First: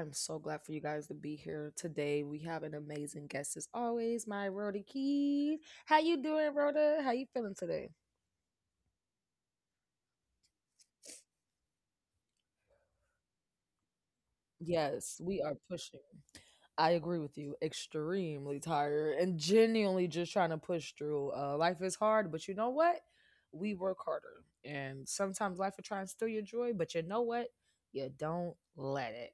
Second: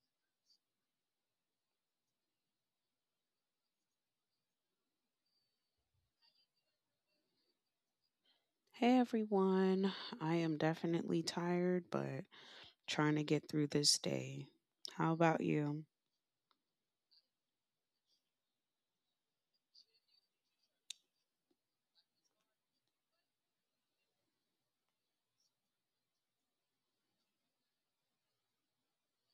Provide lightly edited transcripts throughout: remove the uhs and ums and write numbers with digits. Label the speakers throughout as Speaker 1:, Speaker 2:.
Speaker 1: I'm so glad for you guys to be here today. We have an amazing guest as always, my Rhoda Keys. How you doing, Rhoda? How you feeling today?
Speaker 2: Hey everyone, I am definitely tired, but trying to get through this day. How
Speaker 1: Yes, we
Speaker 2: about
Speaker 1: are
Speaker 2: you?
Speaker 1: pushing. I agree with you. Extremely tired and genuinely just trying to push through. Life is hard, but you know what? We work harder. And sometimes life will try and steal your joy, but you know what? You don't let it.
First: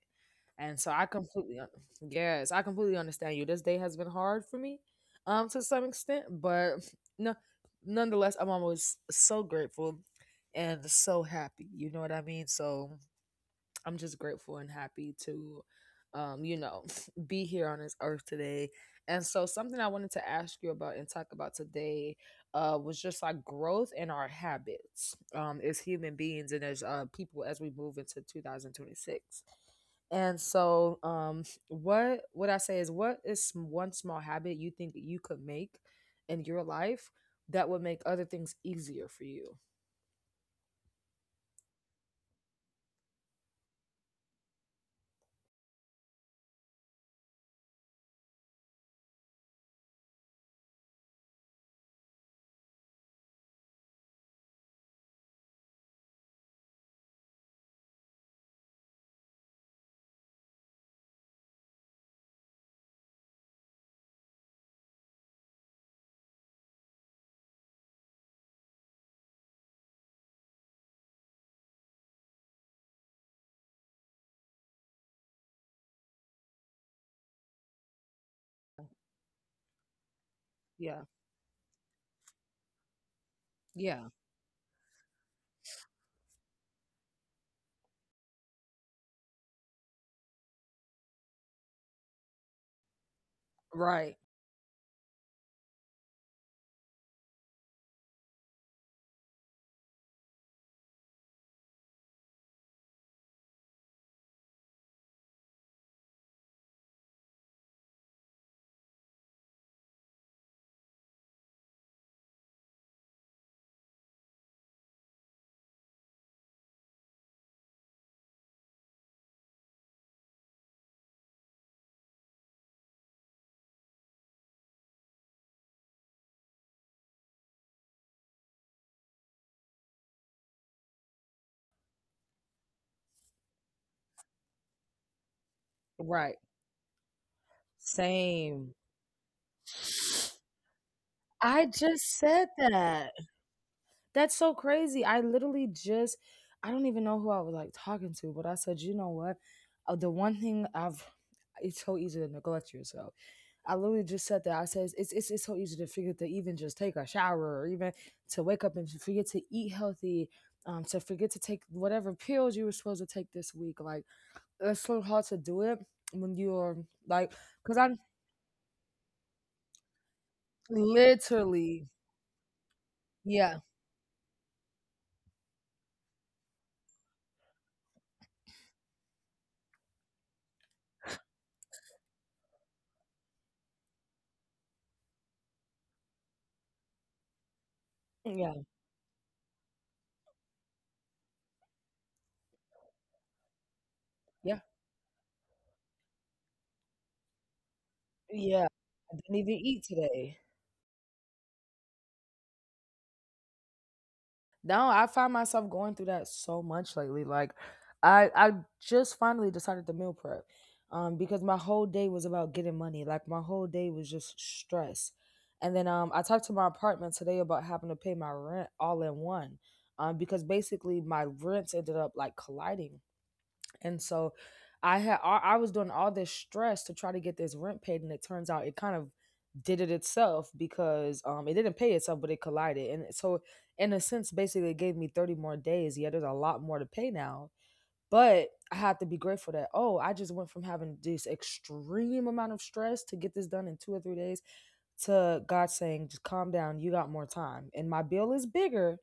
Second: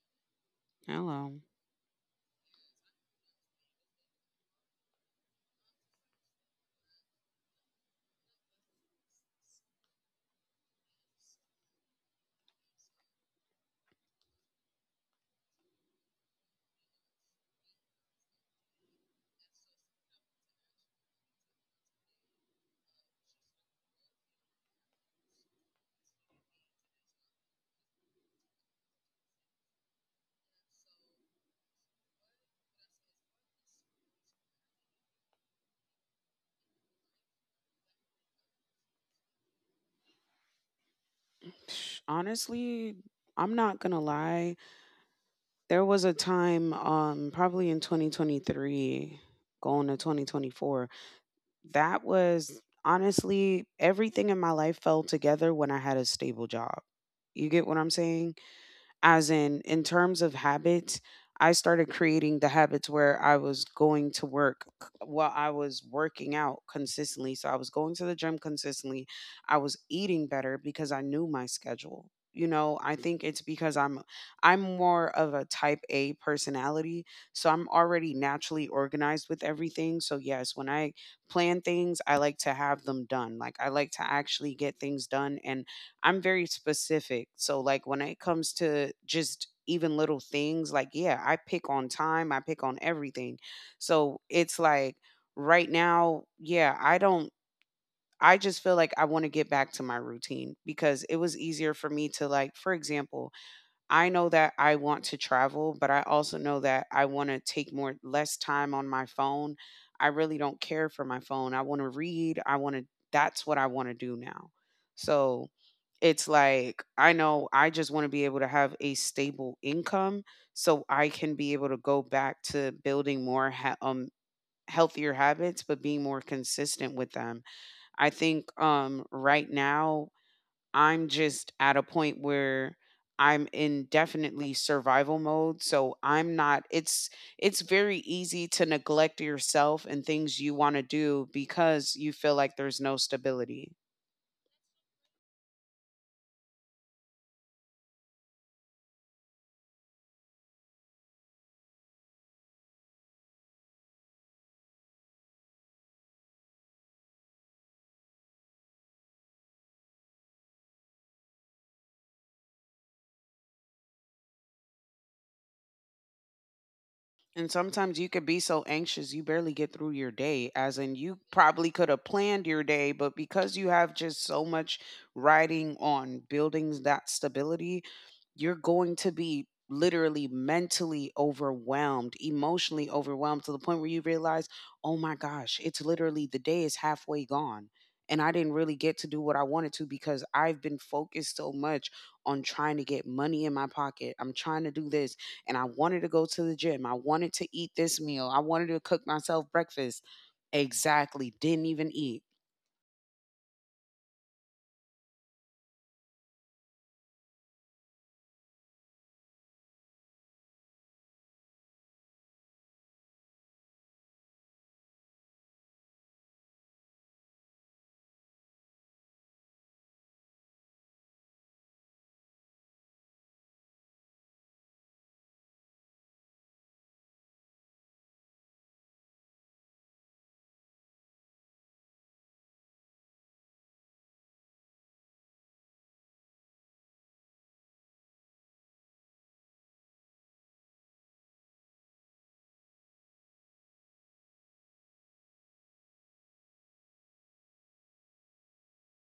Speaker 1: And so
Speaker 2: Hello.
Speaker 1: yes, I completely understand you. This day has been hard for me, to some extent, but no, nonetheless, I'm always so grateful and so happy. You know what I mean? So I'm just grateful and happy to, um, you know, be here on this earth today. And so, something I wanted to ask you about and talk about today was just like growth in our habits as human beings and as people as we move into 2026. And so, what I say is, one small habit you think you could make in your life that would make other things easier for you?
Speaker 2: Honestly, I'm not gonna lie. There was a time, probably in 2023, going to 2024, that was honestly everything in my life fell together when I had a stable job. You get what I'm saying? As in terms of habits, I started creating the habits where I was going to work c- while I was working out consistently, so I was going to the gym consistently. I was eating better because I knew my schedule. I think it's because I'm more of a type A personality, so I'm already naturally organized with everything. So yes, when I
Speaker 1: Yeah,
Speaker 2: plan things, I like to have them done, like, I like to
Speaker 1: yeah,
Speaker 2: actually get things done. And I'm very specific. So like when it comes to just even little things, like, yeah, I pick on time, I pick on everything.
Speaker 1: right,
Speaker 2: So it's like right now, yeah, I don't I just feel like I want to get back to my routine because it was easier for me to, like, for example, I know that I want to travel, but I also know that I want to take more less time on my phone. I really don't care for my phone. I want to read. I want to that's what I want to do now. So it's like, I know I just want to be able to have a stable income so I can be able to go back to building more healthier habits, but being more consistent with them. I think right now I'm just at a point where I'm in definitely survival mode. So I'm
Speaker 1: right.
Speaker 2: not it's it's very easy to
Speaker 1: Same.
Speaker 2: neglect yourself and things you want to do
Speaker 1: I
Speaker 2: because you
Speaker 1: just
Speaker 2: feel
Speaker 1: said
Speaker 2: like there's no
Speaker 1: that.
Speaker 2: stability.
Speaker 1: That's so crazy. I don't even know who I was like talking to, but I said, you know what? The one thing I've, it's so easy to neglect yourself. I literally just said that. I said, it's so easy to forget to even just take a shower or even to wake up and to forget to eat healthy, to forget to take whatever pills you were supposed to take this week. Like, it's so hard to do it when you're like,
Speaker 2: And
Speaker 1: because I'm
Speaker 2: sometimes you could be so anxious you barely get through your day, as in you probably
Speaker 1: literally,
Speaker 2: could have planned your day, but because
Speaker 1: yeah,
Speaker 2: you have just so much riding on buildings that stability, you're going to be literally mentally overwhelmed, emotionally overwhelmed, to the point where you realize, oh my gosh, it's literally, the day is halfway gone. And I
Speaker 1: yeah,
Speaker 2: didn't really get to do what I wanted to because I've been focused so much on trying to get money in my pocket. I'm
Speaker 1: yeah.
Speaker 2: trying to do this, and I wanted to go to the gym. I wanted to eat this meal. I
Speaker 1: Yeah,
Speaker 2: wanted to cook
Speaker 1: I didn't even
Speaker 2: myself
Speaker 1: eat
Speaker 2: breakfast.
Speaker 1: today.
Speaker 2: Exactly. Didn't even eat.
Speaker 1: No, I find myself going through that so much lately. Like, I just finally decided to meal prep, because my whole day was about getting money. Like my whole day was just stress, and then I talked to my apartment today about having to pay my rent all in one, because basically my rents ended up like colliding. And so I had I was doing all this stress to try to get this rent paid, and it turns out it kind of did it itself because it didn't pay itself, but it collided, and so in a sense, basically, it gave me 30 more days. Yeah, there's a lot more to pay now, but I have to be grateful that oh, I just went from having this extreme amount of stress to get this done in 2 or 3 days to God saying, just calm down, you got more time, and my bill is bigger,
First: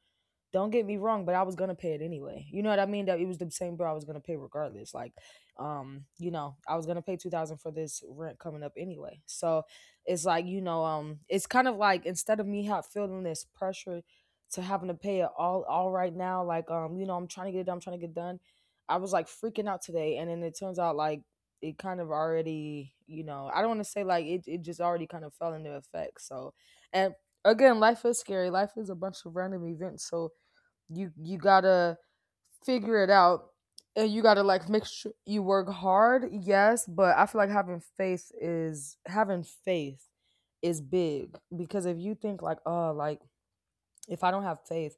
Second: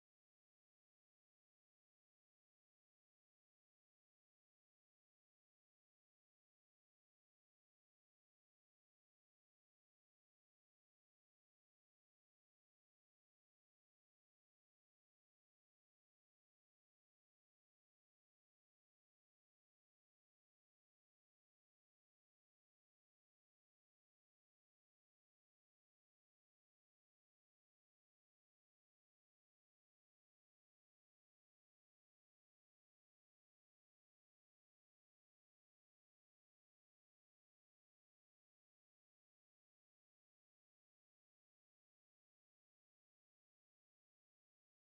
Speaker 1: don't get me wrong, but I was gonna pay it anyway. You know what I mean? That it was the same bill I was gonna pay regardless. Like, I was gonna pay 2,000 for this rent coming up anyway. So it's like, it's kind of like instead of me have feeling this pressure to having to pay it all right now, like, I'm trying to get it done, I'm trying to get done. I was like freaking out today and then it turns out like it kind of already, I don't want to say like it just already kind of fell into effect. So, and again, life is scary. Life is a bunch of random events. So you gotta figure it out, and you gotta like make sure you work hard. Yes, but I feel like having faith is big because if you think like oh like if I don't have faith,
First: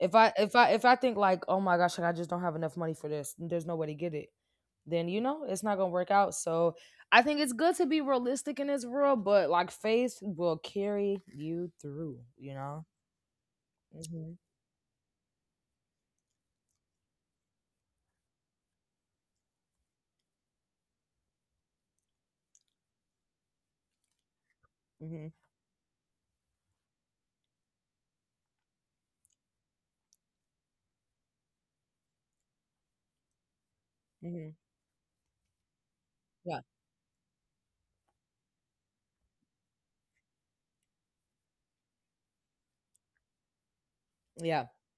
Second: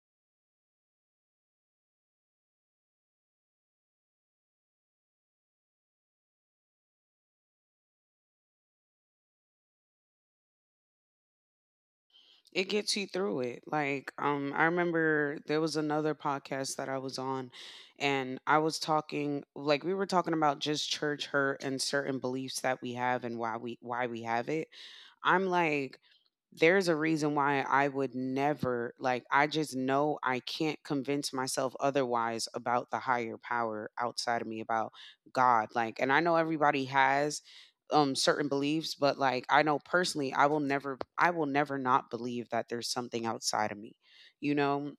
Speaker 1: if I think like oh my gosh like, I just don't have enough money for this, there's no way to get it. Then you know it's not gonna work out. So I think it's good to be realistic in this world, but like faith will carry you through. You
Speaker 2: It
Speaker 1: know.
Speaker 2: gets you through it. Like,
Speaker 1: Hmm.
Speaker 2: I remember there was another podcast that I was on, and I was talking, like, we were talking about just church hurt and certain beliefs that we have and why we have it.
Speaker 1: Hmm.
Speaker 2: I'm like, there's a reason why I would never, like, I just know I can't convince myself otherwise about the higher power outside of
Speaker 1: Hmm.
Speaker 2: me, about God. Like, and I know
Speaker 1: Yeah.
Speaker 2: everybody has certain beliefs, but like I know personally I will never not believe that there's something outside of me, you
Speaker 1: Yeah.
Speaker 2: know.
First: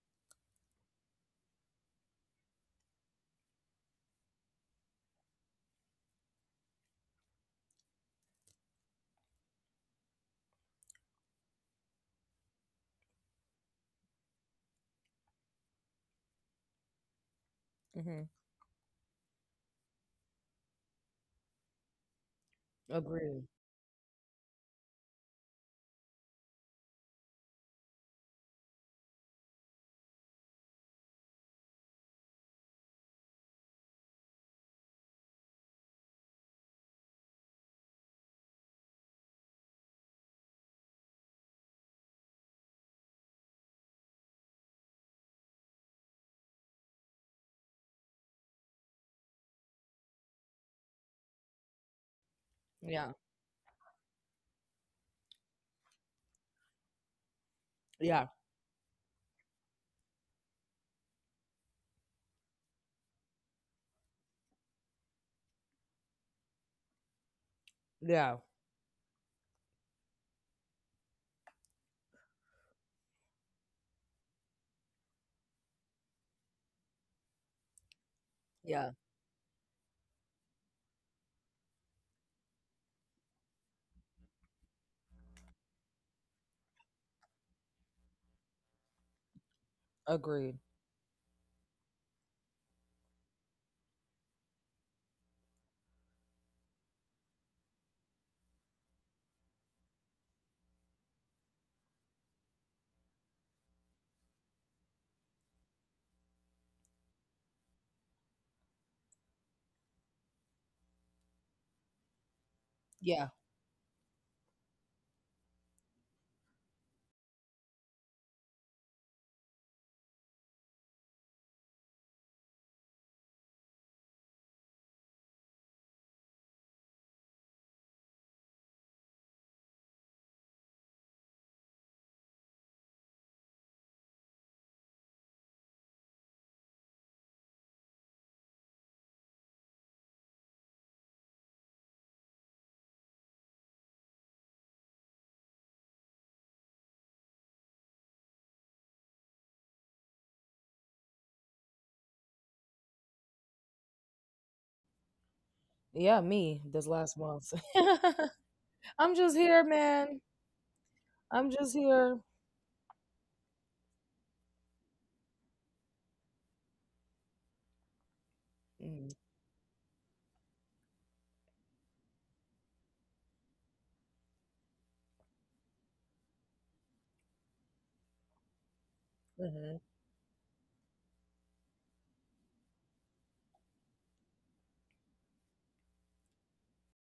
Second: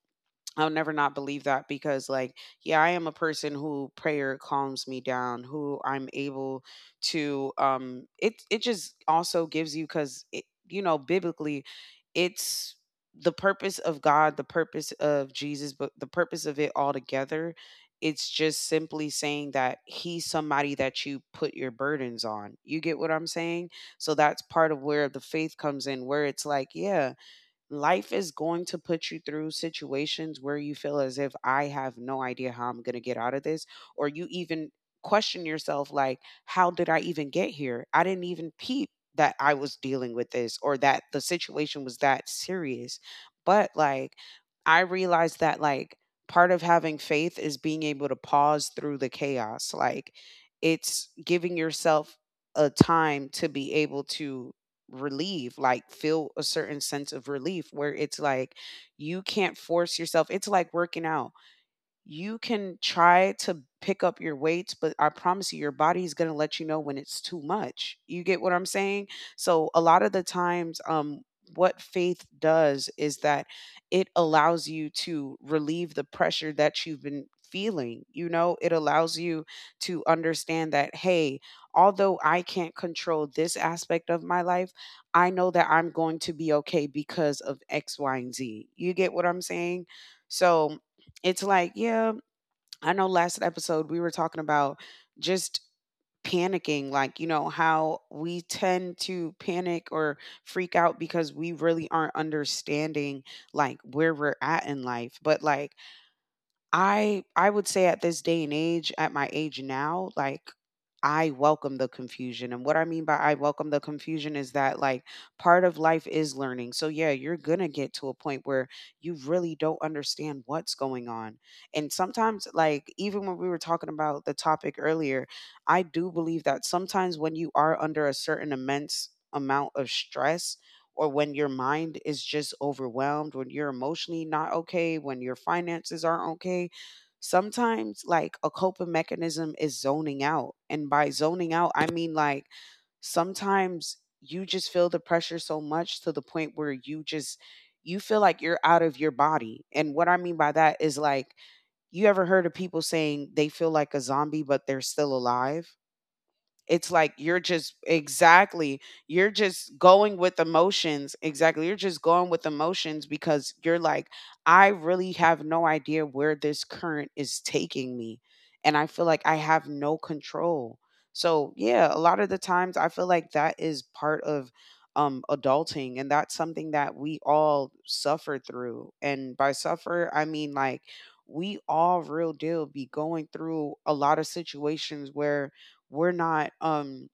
Speaker 2: I'll never not believe that because, like, yeah, I am a person who prayer calms me down, who I'm able to. It just also gives you because it, biblically, it's the purpose of God, the purpose of Jesus, but the purpose of it all together.
Speaker 1: Hmm.
Speaker 2: It's just simply saying that he's somebody that you put your burdens on. You get what I'm
Speaker 1: Agreed.
Speaker 2: saying? So that's part of where the faith comes in, where it's like, yeah, life is going to put you through situations where you feel as if I have no idea how I'm going to get out of this, or you even question yourself, like, how did I even get here? I didn't even peep that I was dealing with this, or that the situation was that serious. But like, I realized that, like, part of having faith is being able to pause through the chaos. Like, it's giving yourself a
Speaker 1: Yeah.
Speaker 2: time to be able to relief, like, feel a certain sense of relief, where it's
Speaker 1: Yeah.
Speaker 2: like you can't force yourself. It's like working out. You can try to pick up your weights, but I promise you, your body is going to let you know when it's too much. You
Speaker 1: Yeah.
Speaker 2: get what I'm saying? So, a lot of the times, what faith does is that it allows you to relieve the pressure that you've been feeling. You know, it
Speaker 1: Yeah.
Speaker 2: allows you to understand that, hey, although I can't control this aspect of my life, I know that I'm going to be okay because of X, Y, and Z. You get what I'm saying?
Speaker 1: Agreed.
Speaker 2: So it's like, yeah, I know last episode we were talking about just panicking, like, you know, how we tend to panic or freak out because we really aren't understanding like where we're at in life. But like, I would say at this day and age, at my age now, like I welcome the confusion. And what I mean by
Speaker 1: Yeah.
Speaker 2: I welcome the confusion is that, like, part of life is learning. So yeah, you're going to get to a point where you really don't understand what's going on. And sometimes, like, even when we were talking about the topic earlier, I do believe that sometimes when you are under a certain immense amount of stress, or when your mind is just overwhelmed, when you're emotionally not okay, when your finances aren't okay, sometimes like a coping mechanism is zoning out. And by zoning out, I mean like sometimes you just feel the pressure so much to the point where you feel like you're out of your body. And what I mean by that is like, you ever heard of people saying they feel like a zombie but they're still alive?
Speaker 1: Yeah, me this
Speaker 2: It's like
Speaker 1: last
Speaker 2: you're
Speaker 1: month.
Speaker 2: just, exactly,
Speaker 1: I'm
Speaker 2: you're
Speaker 1: just here,
Speaker 2: just going
Speaker 1: man.
Speaker 2: with emotions.
Speaker 1: I'm
Speaker 2: Exactly.
Speaker 1: just
Speaker 2: You're just
Speaker 1: here.
Speaker 2: going with emotions because you're like, I really have no idea where this current is taking me. And I feel like I have no control. So, yeah, a lot of the times I feel like that is part of adulting, and that's something that we all suffer through. And by
Speaker 1: Mm-hmm.
Speaker 2: suffer, I mean like we all real deal be going through a lot of situations where we're not um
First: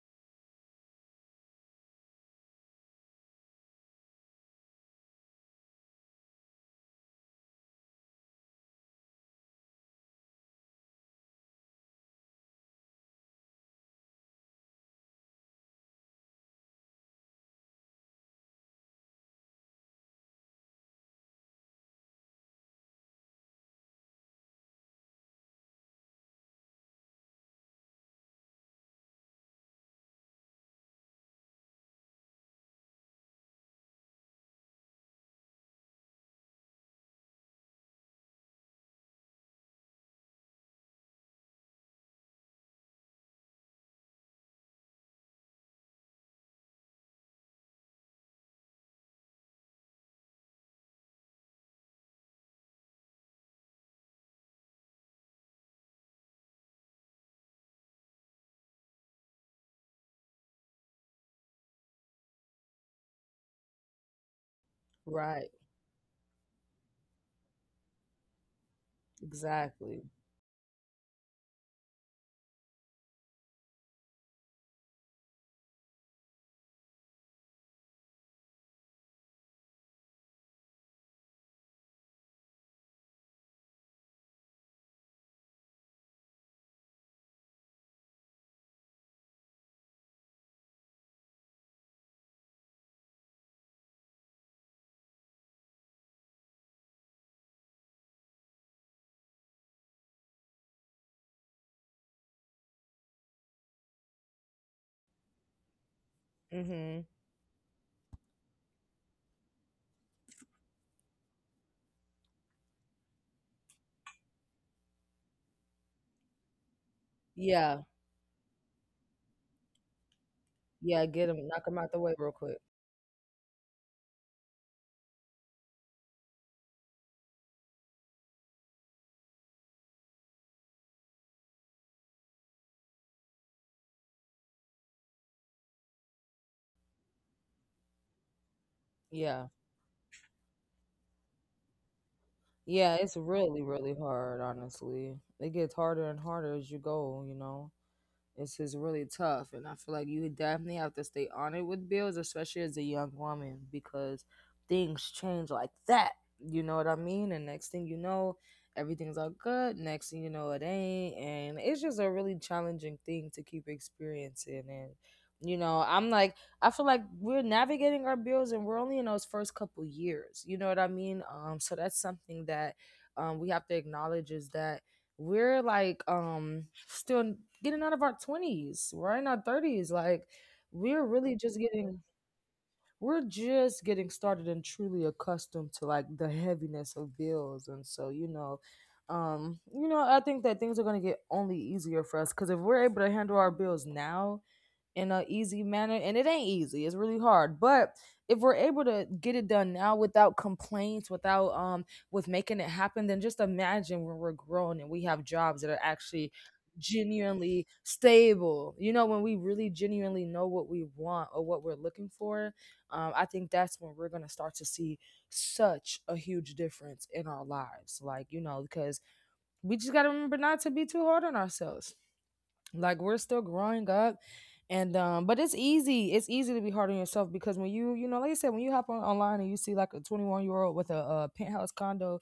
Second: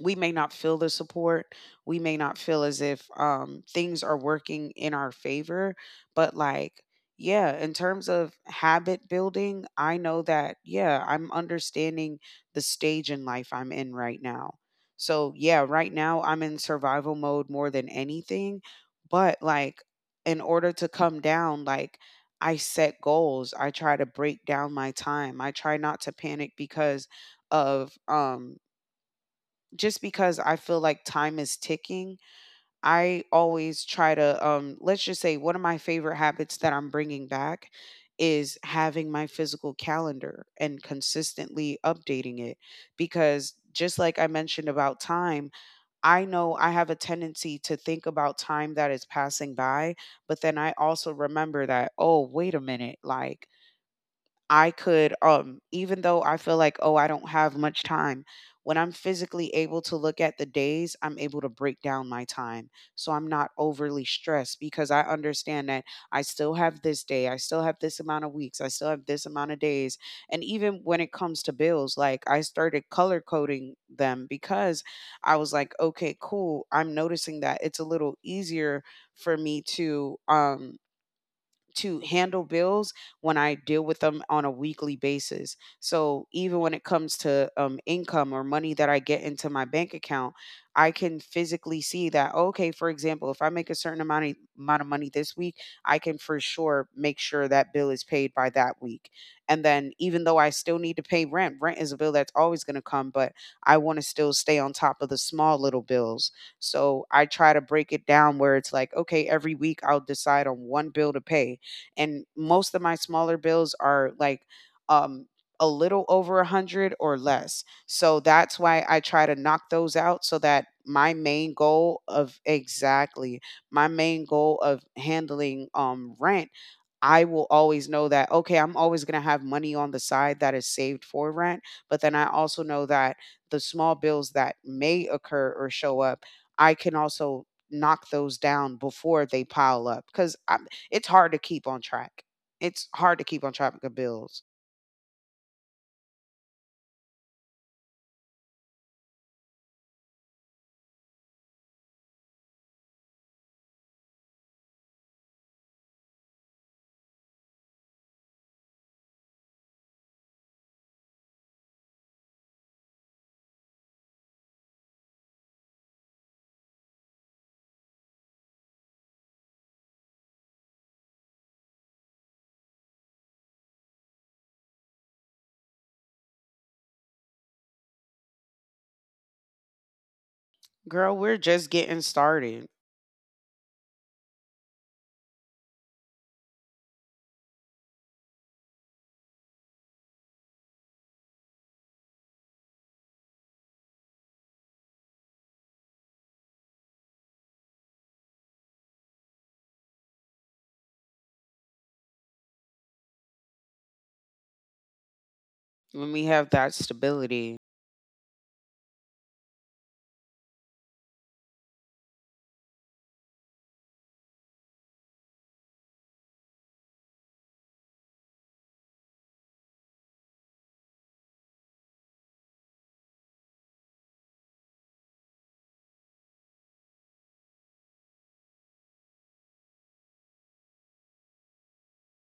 Speaker 2: we may not feel the support. We may not feel as if things are working in our favor. But, like, yeah, in terms of habit building, I know that, yeah, I'm understanding the stage in life I'm in right now. So, yeah, right now I'm in survival mode more than anything. But, like, in order to come down, like, I set goals. I try to break down my time. I try not to panic because of just because I feel like time is ticking. I always try to let's just say, one of my favorite habits that I'm bringing back is having my physical calendar and consistently updating it, because just like I mentioned about time, I know I have a tendency to think about time that is passing by, but then I also remember that, oh, wait a minute, like I could, even though I feel like, oh, I don't have much time, when I'm physically able to look at the days, I'm able to break down my time. So I'm not overly stressed because I
Speaker 1: Right.
Speaker 2: understand that I still have this day, I still have this amount of weeks, I still have this amount of days.
Speaker 1: Exactly.
Speaker 2: And even when it comes to bills, like I started color coding them because I was like, okay, cool. I'm noticing that it's a little easier for me to handle bills when I deal with them on a weekly basis. So even when it comes to income or money that I get into my bank account, I can physically see that. Okay, for example, if I make a certain amount of money this week, I can for sure make sure that bill is paid by that week. And then even though I still need to pay rent, rent is a bill that's always going to come, but I want to still stay on top of the small little bills.
Speaker 1: Mm-hmm.
Speaker 2: So I try to break it down where it's like, okay, every week I'll decide on one bill to pay, and most of my smaller bills are like um a little over a hundred or less.
Speaker 1: Yeah.
Speaker 2: So that's why I try to knock those out, so that
Speaker 1: Yeah.
Speaker 2: my
Speaker 1: Get him.
Speaker 2: main
Speaker 1: Knock him out the
Speaker 2: goal
Speaker 1: way real
Speaker 2: of
Speaker 1: quick.
Speaker 2: exactly my main goal of handling rent, I will always know that, okay, I'm always going to have money on the side that is saved for rent. But then I also know that the small bills that may occur or show up, I can also knock those down before
Speaker 1: Yeah.
Speaker 2: they pile up because it's hard to keep on track. It's
Speaker 1: Yeah. It's
Speaker 2: hard to keep on
Speaker 1: really,
Speaker 2: track
Speaker 1: really
Speaker 2: of
Speaker 1: hard,
Speaker 2: bills.
Speaker 1: honestly. It gets harder and harder as you go, you know? It's is really tough, and I feel like you definitely have to stay on it with bills, especially as a young woman, because things change like that. You know what I mean? And next thing you know, everything's all good. Next thing you know, it ain't, and it's just a really challenging thing to keep experiencing. And you know, I'm like, I feel like we're navigating our bills, and we're only in those first couple years. You know what I mean? So that's something that we have to acknowledge is that we're still getting out of our 20s, we're in our 30s, like we're
Speaker 2: Girl, we're
Speaker 1: really just
Speaker 2: just getting
Speaker 1: getting
Speaker 2: started
Speaker 1: we're just getting started and truly accustomed to like the heaviness of bills. And so I think that things are going to get only easier for us, because if we're able to handle our bills now in a easy manner, and it ain't easy, it's really hard, but if we're able to get it done now without complaints, without with making it happen, then just imagine when we're grown and we have jobs that are
Speaker 2: when we
Speaker 1: actually
Speaker 2: have that stability.
Speaker 1: genuinely stable, you know, when we really genuinely know what we want or what we're looking for. I think that's when we're going to start to see such a huge difference in our lives, like, you know, because we just got to remember not to be too hard on ourselves, like we're still growing up. And But it's easy, it's easy to be hard on yourself because when you know, like I said, when you hop on online and you see like a 21-year-old with a penthouse condo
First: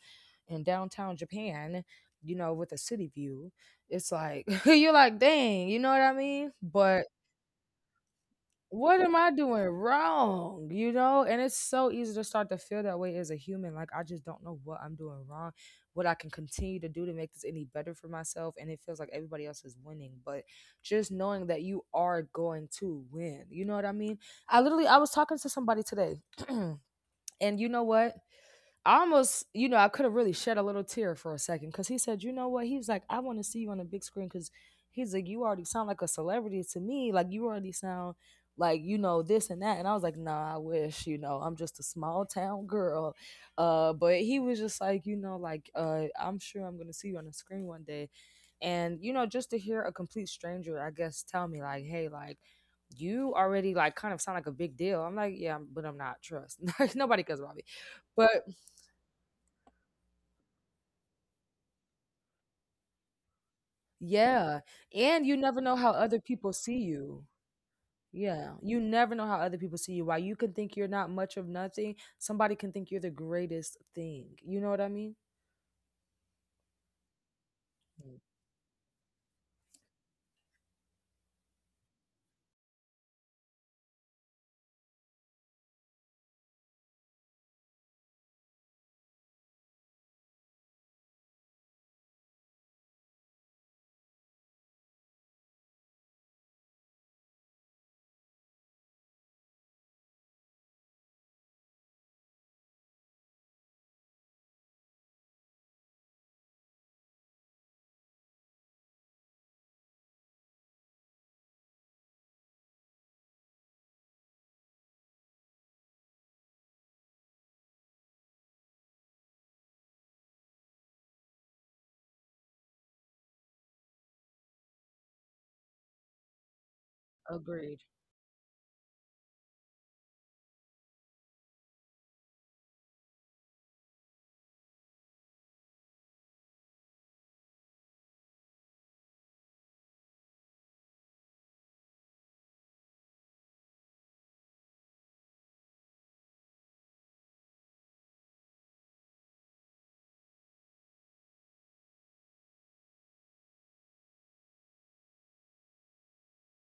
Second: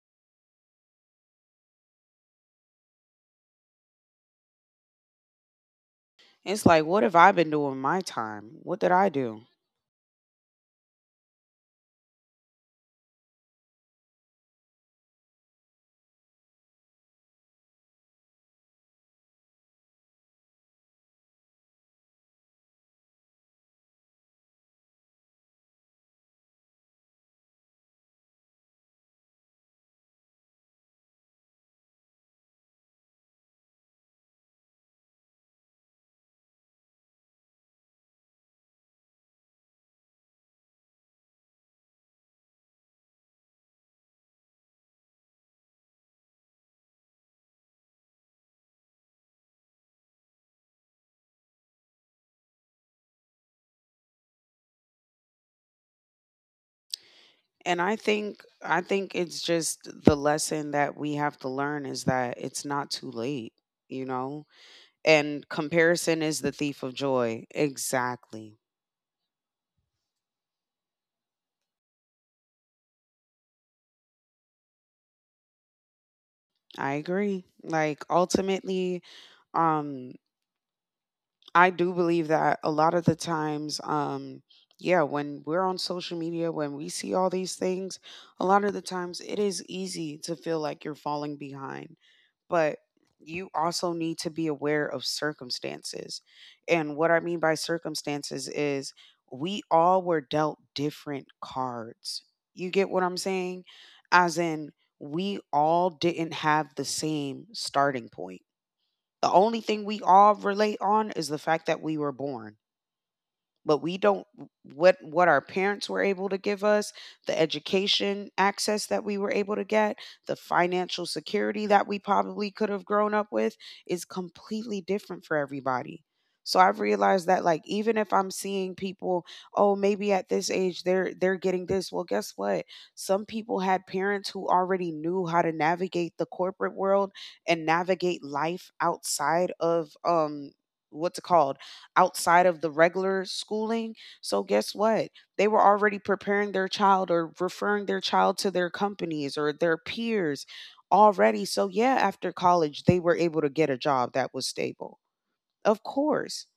Speaker 1: in downtown Japan, you know, with a city view, it's like you're like, dang, you know what I mean?
Speaker 2: It's like, what
Speaker 1: But
Speaker 2: have I been doing my time? What did
Speaker 1: what
Speaker 2: I
Speaker 1: am I
Speaker 2: do?
Speaker 1: doing wrong? You know, and it's so easy to start to feel that way as a human. Like, I just don't know what I'm doing wrong, what I can continue to do to make this any better for myself. And it feels like everybody else is winning, but just knowing that you are going to win. You know what I mean? I was talking to somebody today, and you know what? I almost, you know, I could have really shed a little tear for a second because he said, you know what? He's like, I want to see you on a big screen because he's like, you already sound like a celebrity to me. Like, you already sound like, you know, this and that. And I was like, nah, I wish, you know, I'm just a small town girl. But he was just like, you know, like, I'm sure I'm going to see you on the screen one day. And, you know, just to hear a complete stranger, I guess, tell me, like, hey, like, you already like kind of sound like a big deal. I'm like, yeah, but I'm not. Trust, like nobody cares about me.
Speaker 2: And I
Speaker 1: But
Speaker 2: think I think it's just the lesson that we have to learn is that it's not too late, you know?
Speaker 1: yeah. And you
Speaker 2: And
Speaker 1: never know how other
Speaker 2: comparison is
Speaker 1: people
Speaker 2: the
Speaker 1: see
Speaker 2: thief of
Speaker 1: you.
Speaker 2: joy.
Speaker 1: Yeah.
Speaker 2: Exactly.
Speaker 1: You never know how other people see you. While you can think you're not much of nothing, somebody can think you're the greatest thing. You know what I mean?
Speaker 2: I agree. Like
Speaker 1: Mm.
Speaker 2: ultimately, um I do believe that a lot of the times, yeah, when we're on social media, when we see all these things, a lot of the times it is easy to feel like you're falling behind. But you also need to be aware of circumstances. And what I mean by circumstances is we all were dealt different cards. You get what I'm saying? As in, we all didn't have the same starting point. The only thing we all relate on is the fact that we were born, but we don't, what our parents were able to give us, the education access that we were able to get, the financial security that we probably could have grown up with is completely different for everybody. So I've realized that, like,
Speaker 1: Agreed.
Speaker 2: even if I'm seeing people, oh, maybe at this age they're getting this, well, guess what? Some people had parents who already knew how to navigate the corporate world and navigate life outside of what's it called, outside of the regular schooling. So guess what? They were already preparing their child or referring their child to their companies or their peers already. So yeah, after college they were able to get a job that was stable. Of course.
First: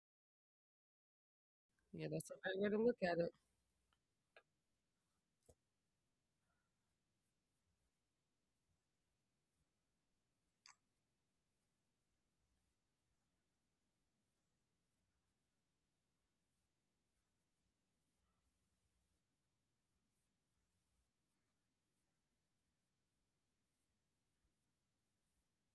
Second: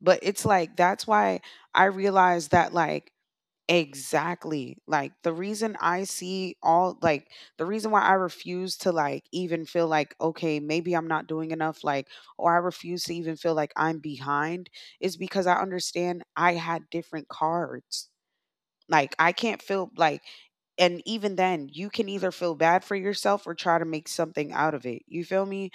Speaker 2: But it's like that's why I
Speaker 1: Yeah, that's a
Speaker 2: realized
Speaker 1: better way
Speaker 2: that,
Speaker 1: to look
Speaker 2: like,
Speaker 1: at it.
Speaker 2: exactly. Like the reason I see all, like, the reason why I refuse to, like, even feel like, okay, maybe I'm not doing enough, like, or I refuse to even feel like I'm behind is because I understand I had different cards. Like, I can't feel like, and even then you can either feel bad for yourself or try to make something out of it. You feel me?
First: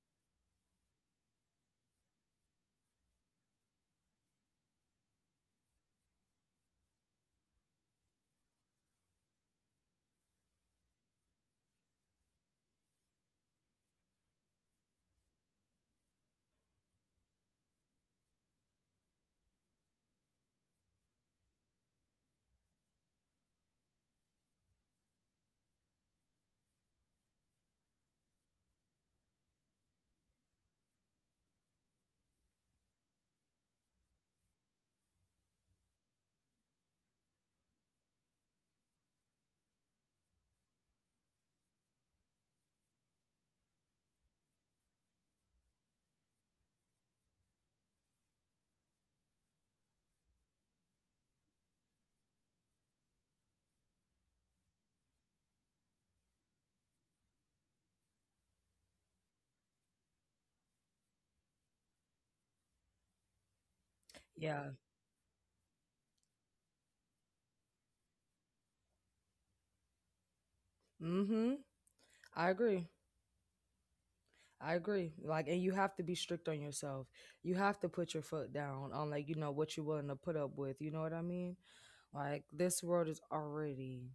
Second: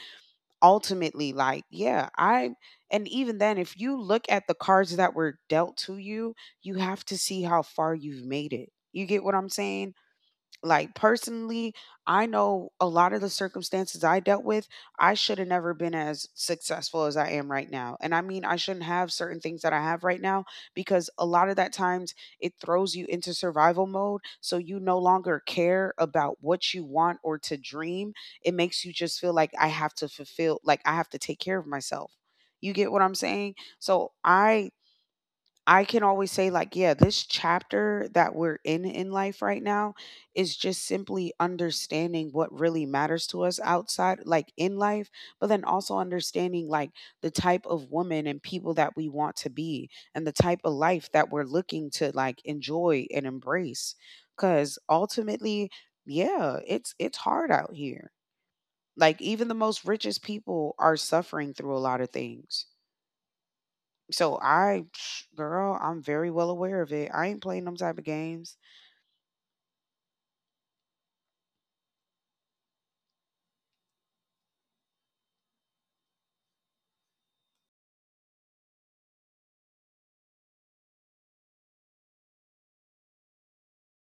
Speaker 2: Ultimately, like, yeah, I, and even then if you look at the cards that were dealt to you, you have to see how far you've made it. You get what I'm saying? Like personally, I know a lot of the circumstances I dealt with, I should have never been as successful as I am right now. And I mean, I shouldn't have certain things that I have right now because a lot of that times it throws you into survival mode. So you no longer care about what you want or to dream. It makes you just feel like I have to fulfill, like I have to take care of myself. You get what I'm saying? So I can always say, like, yeah, this chapter that we're in life right now is just simply understanding what really matters to us outside, like, in life, but then also understanding, like, the type of woman and people that we want to be and the type of life that we're looking to, like, enjoy and embrace. Cause ultimately, yeah, it's hard out here. Like, even the most richest people are suffering through a lot of things. So
Speaker 1: Yeah.
Speaker 2: I, psh, girl, I'm very well aware of it. I ain't playing them type of games.
Speaker 1: Mm-hmm. I agree. I agree. Like, and you have to be strict on yourself. You have to put your foot down on, like, you know, what you're willing to put up with. You know what I mean? Like, this world is already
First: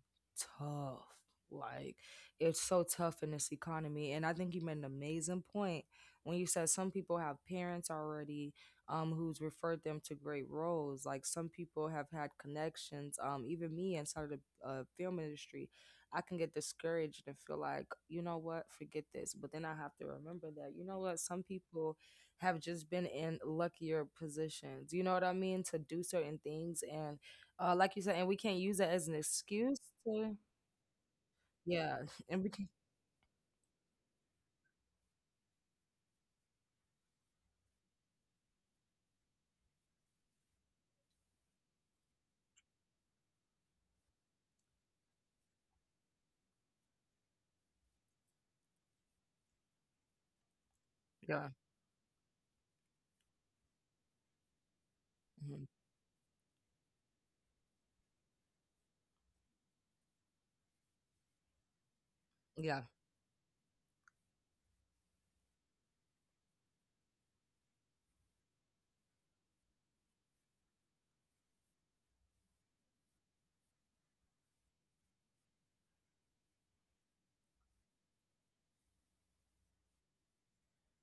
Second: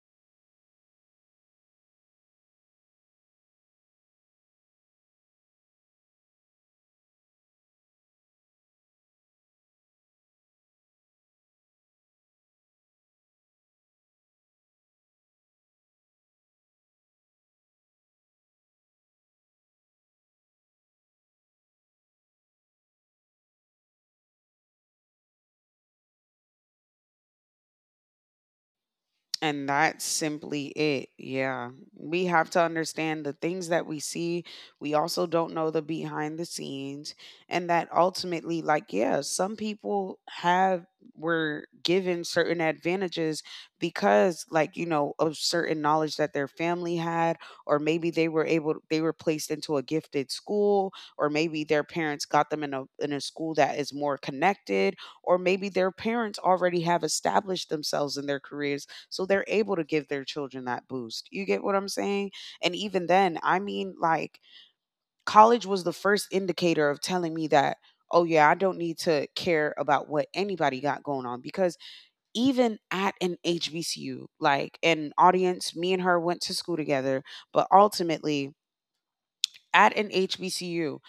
Speaker 1: tough. Like, it's so tough in this economy. And I think you made an amazing point when you said some people have parents already who's referred them to great roles. Like, some people have had connections, even me inside of the film industry. I can get discouraged and feel like, you know what, forget this. But then I have to remember that, you know what, some people have just been in luckier positions, you know what I mean, to do certain things. And like you said, and we can't use that as an
Speaker 2: And
Speaker 1: excuse
Speaker 2: that's
Speaker 1: to,
Speaker 2: simply it. Yeah.
Speaker 1: yeah.
Speaker 2: We
Speaker 1: And we
Speaker 2: have to
Speaker 1: can,
Speaker 2: understand the things that we see. We also don't know the behind the scenes. And that ultimately, like, yeah, some people have, were given certain advantages because, like, you know, of certain knowledge that their family had, or maybe they were able, they were placed into a gifted school, or
Speaker 1: yeah,
Speaker 2: maybe their parents got them in a school that is more connected, or maybe
Speaker 1: mhm,
Speaker 2: their parents already have established themselves in their careers, so they're able to give their children that boost. You get what I'm saying? And
Speaker 1: yeah,
Speaker 2: even then, I mean, like, college was the first indicator of telling me that, oh, yeah, I don't need to care about what anybody got going on. Because even at an HBCU, like an audience, me and her went to school together, but ultimately, at an HBCU,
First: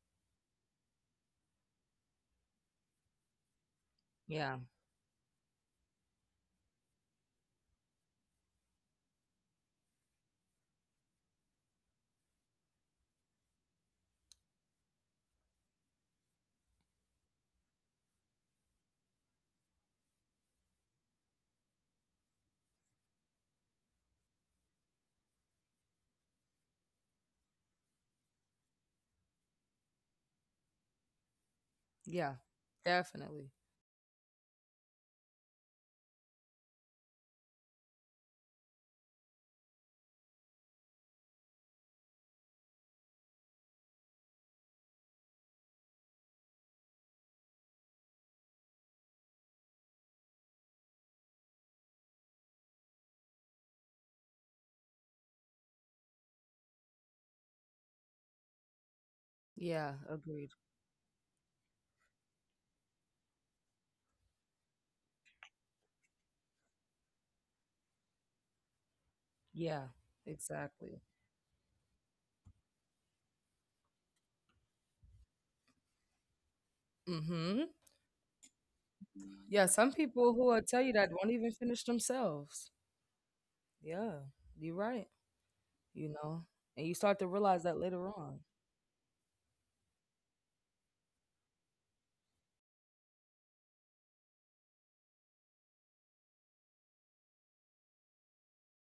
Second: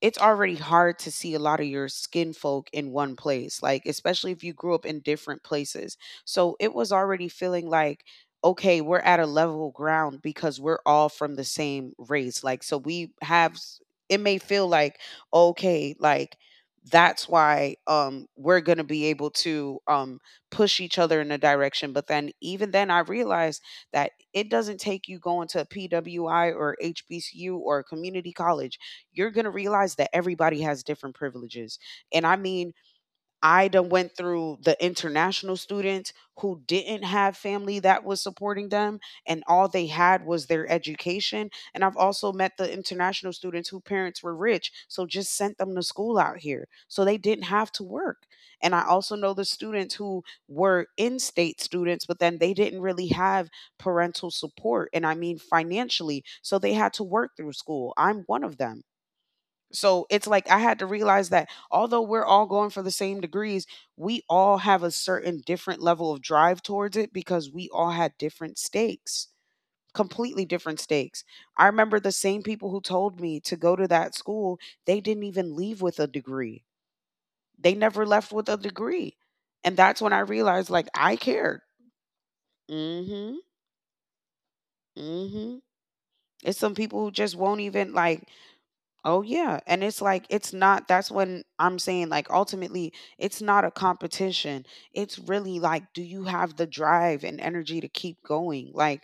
Speaker 2: it's already hard to see a lot of your skin folk in one place, like, especially if you
Speaker 1: yeah,
Speaker 2: grew up in different places. So it was already feeling like, okay, we're at a level ground because we're all from the same race. Like, so we have, it may feel like, okay, like, that's why we're going to be able to push each other in a direction. But then, even then, I realized that it doesn't take you going to PWI or HBCU or a community college. You're going to realize that everybody has different privileges. And I
Speaker 1: yeah,
Speaker 2: mean,
Speaker 1: definitely.
Speaker 2: I done went through the international students who didn't have family that was supporting them, and all they had was their education. And I've also met the international students who parents were rich, so just sent them to school out here. So they didn't have to work. And I also know the students who were in state students, but then they didn't really have parental support. And I mean financially. So they had to work through school. I'm one of them.
Speaker 1: Yeah,
Speaker 2: So it's like I
Speaker 1: agreed.
Speaker 2: had to realize that although we're all going for the same degrees, we all have a certain different level of drive towards it because we all had different stakes,
Speaker 1: Yeah,
Speaker 2: completely different
Speaker 1: exactly.
Speaker 2: stakes. I remember the same people who told me to go to that school, they didn't even leave with a degree. They
Speaker 1: Mm-hmm.
Speaker 2: never left with a degree.
Speaker 1: Yeah,
Speaker 2: And
Speaker 1: some
Speaker 2: that's when I
Speaker 1: people who will
Speaker 2: realized, like,
Speaker 1: tell you
Speaker 2: I
Speaker 1: that won't even
Speaker 2: cared.
Speaker 1: finish themselves.
Speaker 2: Mhm.
Speaker 1: Yeah, you're right.
Speaker 2: Mhm.
Speaker 1: you know,
Speaker 2: It's some
Speaker 1: and
Speaker 2: people
Speaker 1: you
Speaker 2: who
Speaker 1: start to
Speaker 2: just won't
Speaker 1: realize that
Speaker 2: even,
Speaker 1: later
Speaker 2: like,
Speaker 1: on.
Speaker 2: oh yeah, and it's like it's not, that's when I'm saying, like, ultimately it's not a competition. It's really like, do you have the drive and energy to keep going? Like,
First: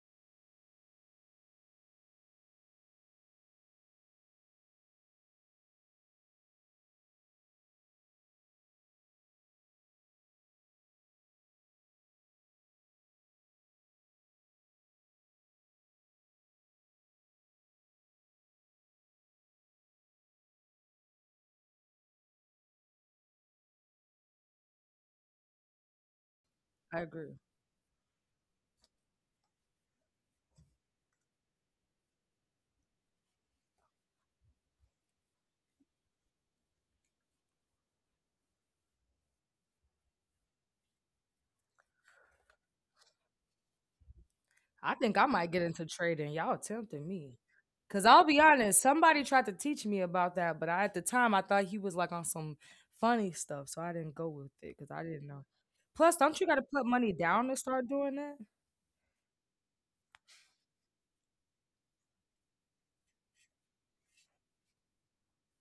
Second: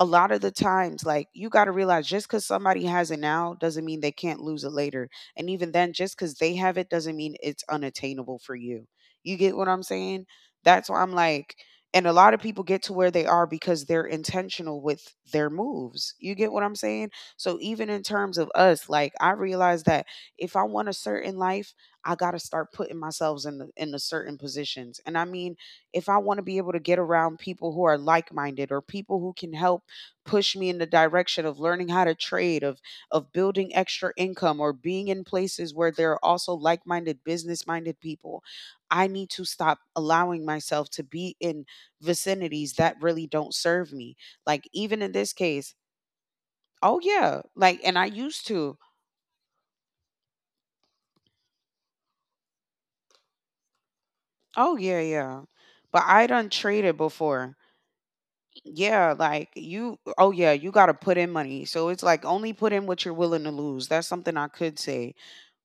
Speaker 2: a lot of the times, like, you got to realize just cuz somebody has it now doesn't mean they can't lose it later. And even then, just cuz they have it doesn't mean it's unattainable for you. You get what I'm saying? That's why I'm like, and a lot of people get to where they are because they're intentional with their moves. You get what I'm saying? So even in terms of us, like, I realize that if I want a certain life, I got to start putting myself in the certain positions. And I mean, if I want to be able to get
Speaker 1: I agree.
Speaker 2: around people who are like-minded or people who can help push me in the direction of learning how to trade, of building extra income or being in places where there are also like-minded business-minded people, I need to stop allowing myself to be in vicinities that really don't serve me. Like,
Speaker 1: I
Speaker 2: even in
Speaker 1: think I
Speaker 2: this
Speaker 1: might get
Speaker 2: case,
Speaker 1: into trading. Y'all
Speaker 2: oh
Speaker 1: tempting me.
Speaker 2: yeah, like, and
Speaker 1: Cause
Speaker 2: I
Speaker 1: I'll be
Speaker 2: used to.
Speaker 1: honest, somebody tried to teach me about that, but at the time I thought he was like on some funny stuff, so I didn't go with
Speaker 2: Oh
Speaker 1: it because
Speaker 2: yeah,
Speaker 1: I didn't
Speaker 2: yeah.
Speaker 1: know.
Speaker 2: But
Speaker 1: Plus,
Speaker 2: I
Speaker 1: don't you
Speaker 2: done
Speaker 1: got to put
Speaker 2: traded
Speaker 1: money down
Speaker 2: before.
Speaker 1: to start doing that?
Speaker 2: Yeah, like you. Oh yeah, you got to put in money. So it's like, only put in what you're willing to lose. That's something I could say.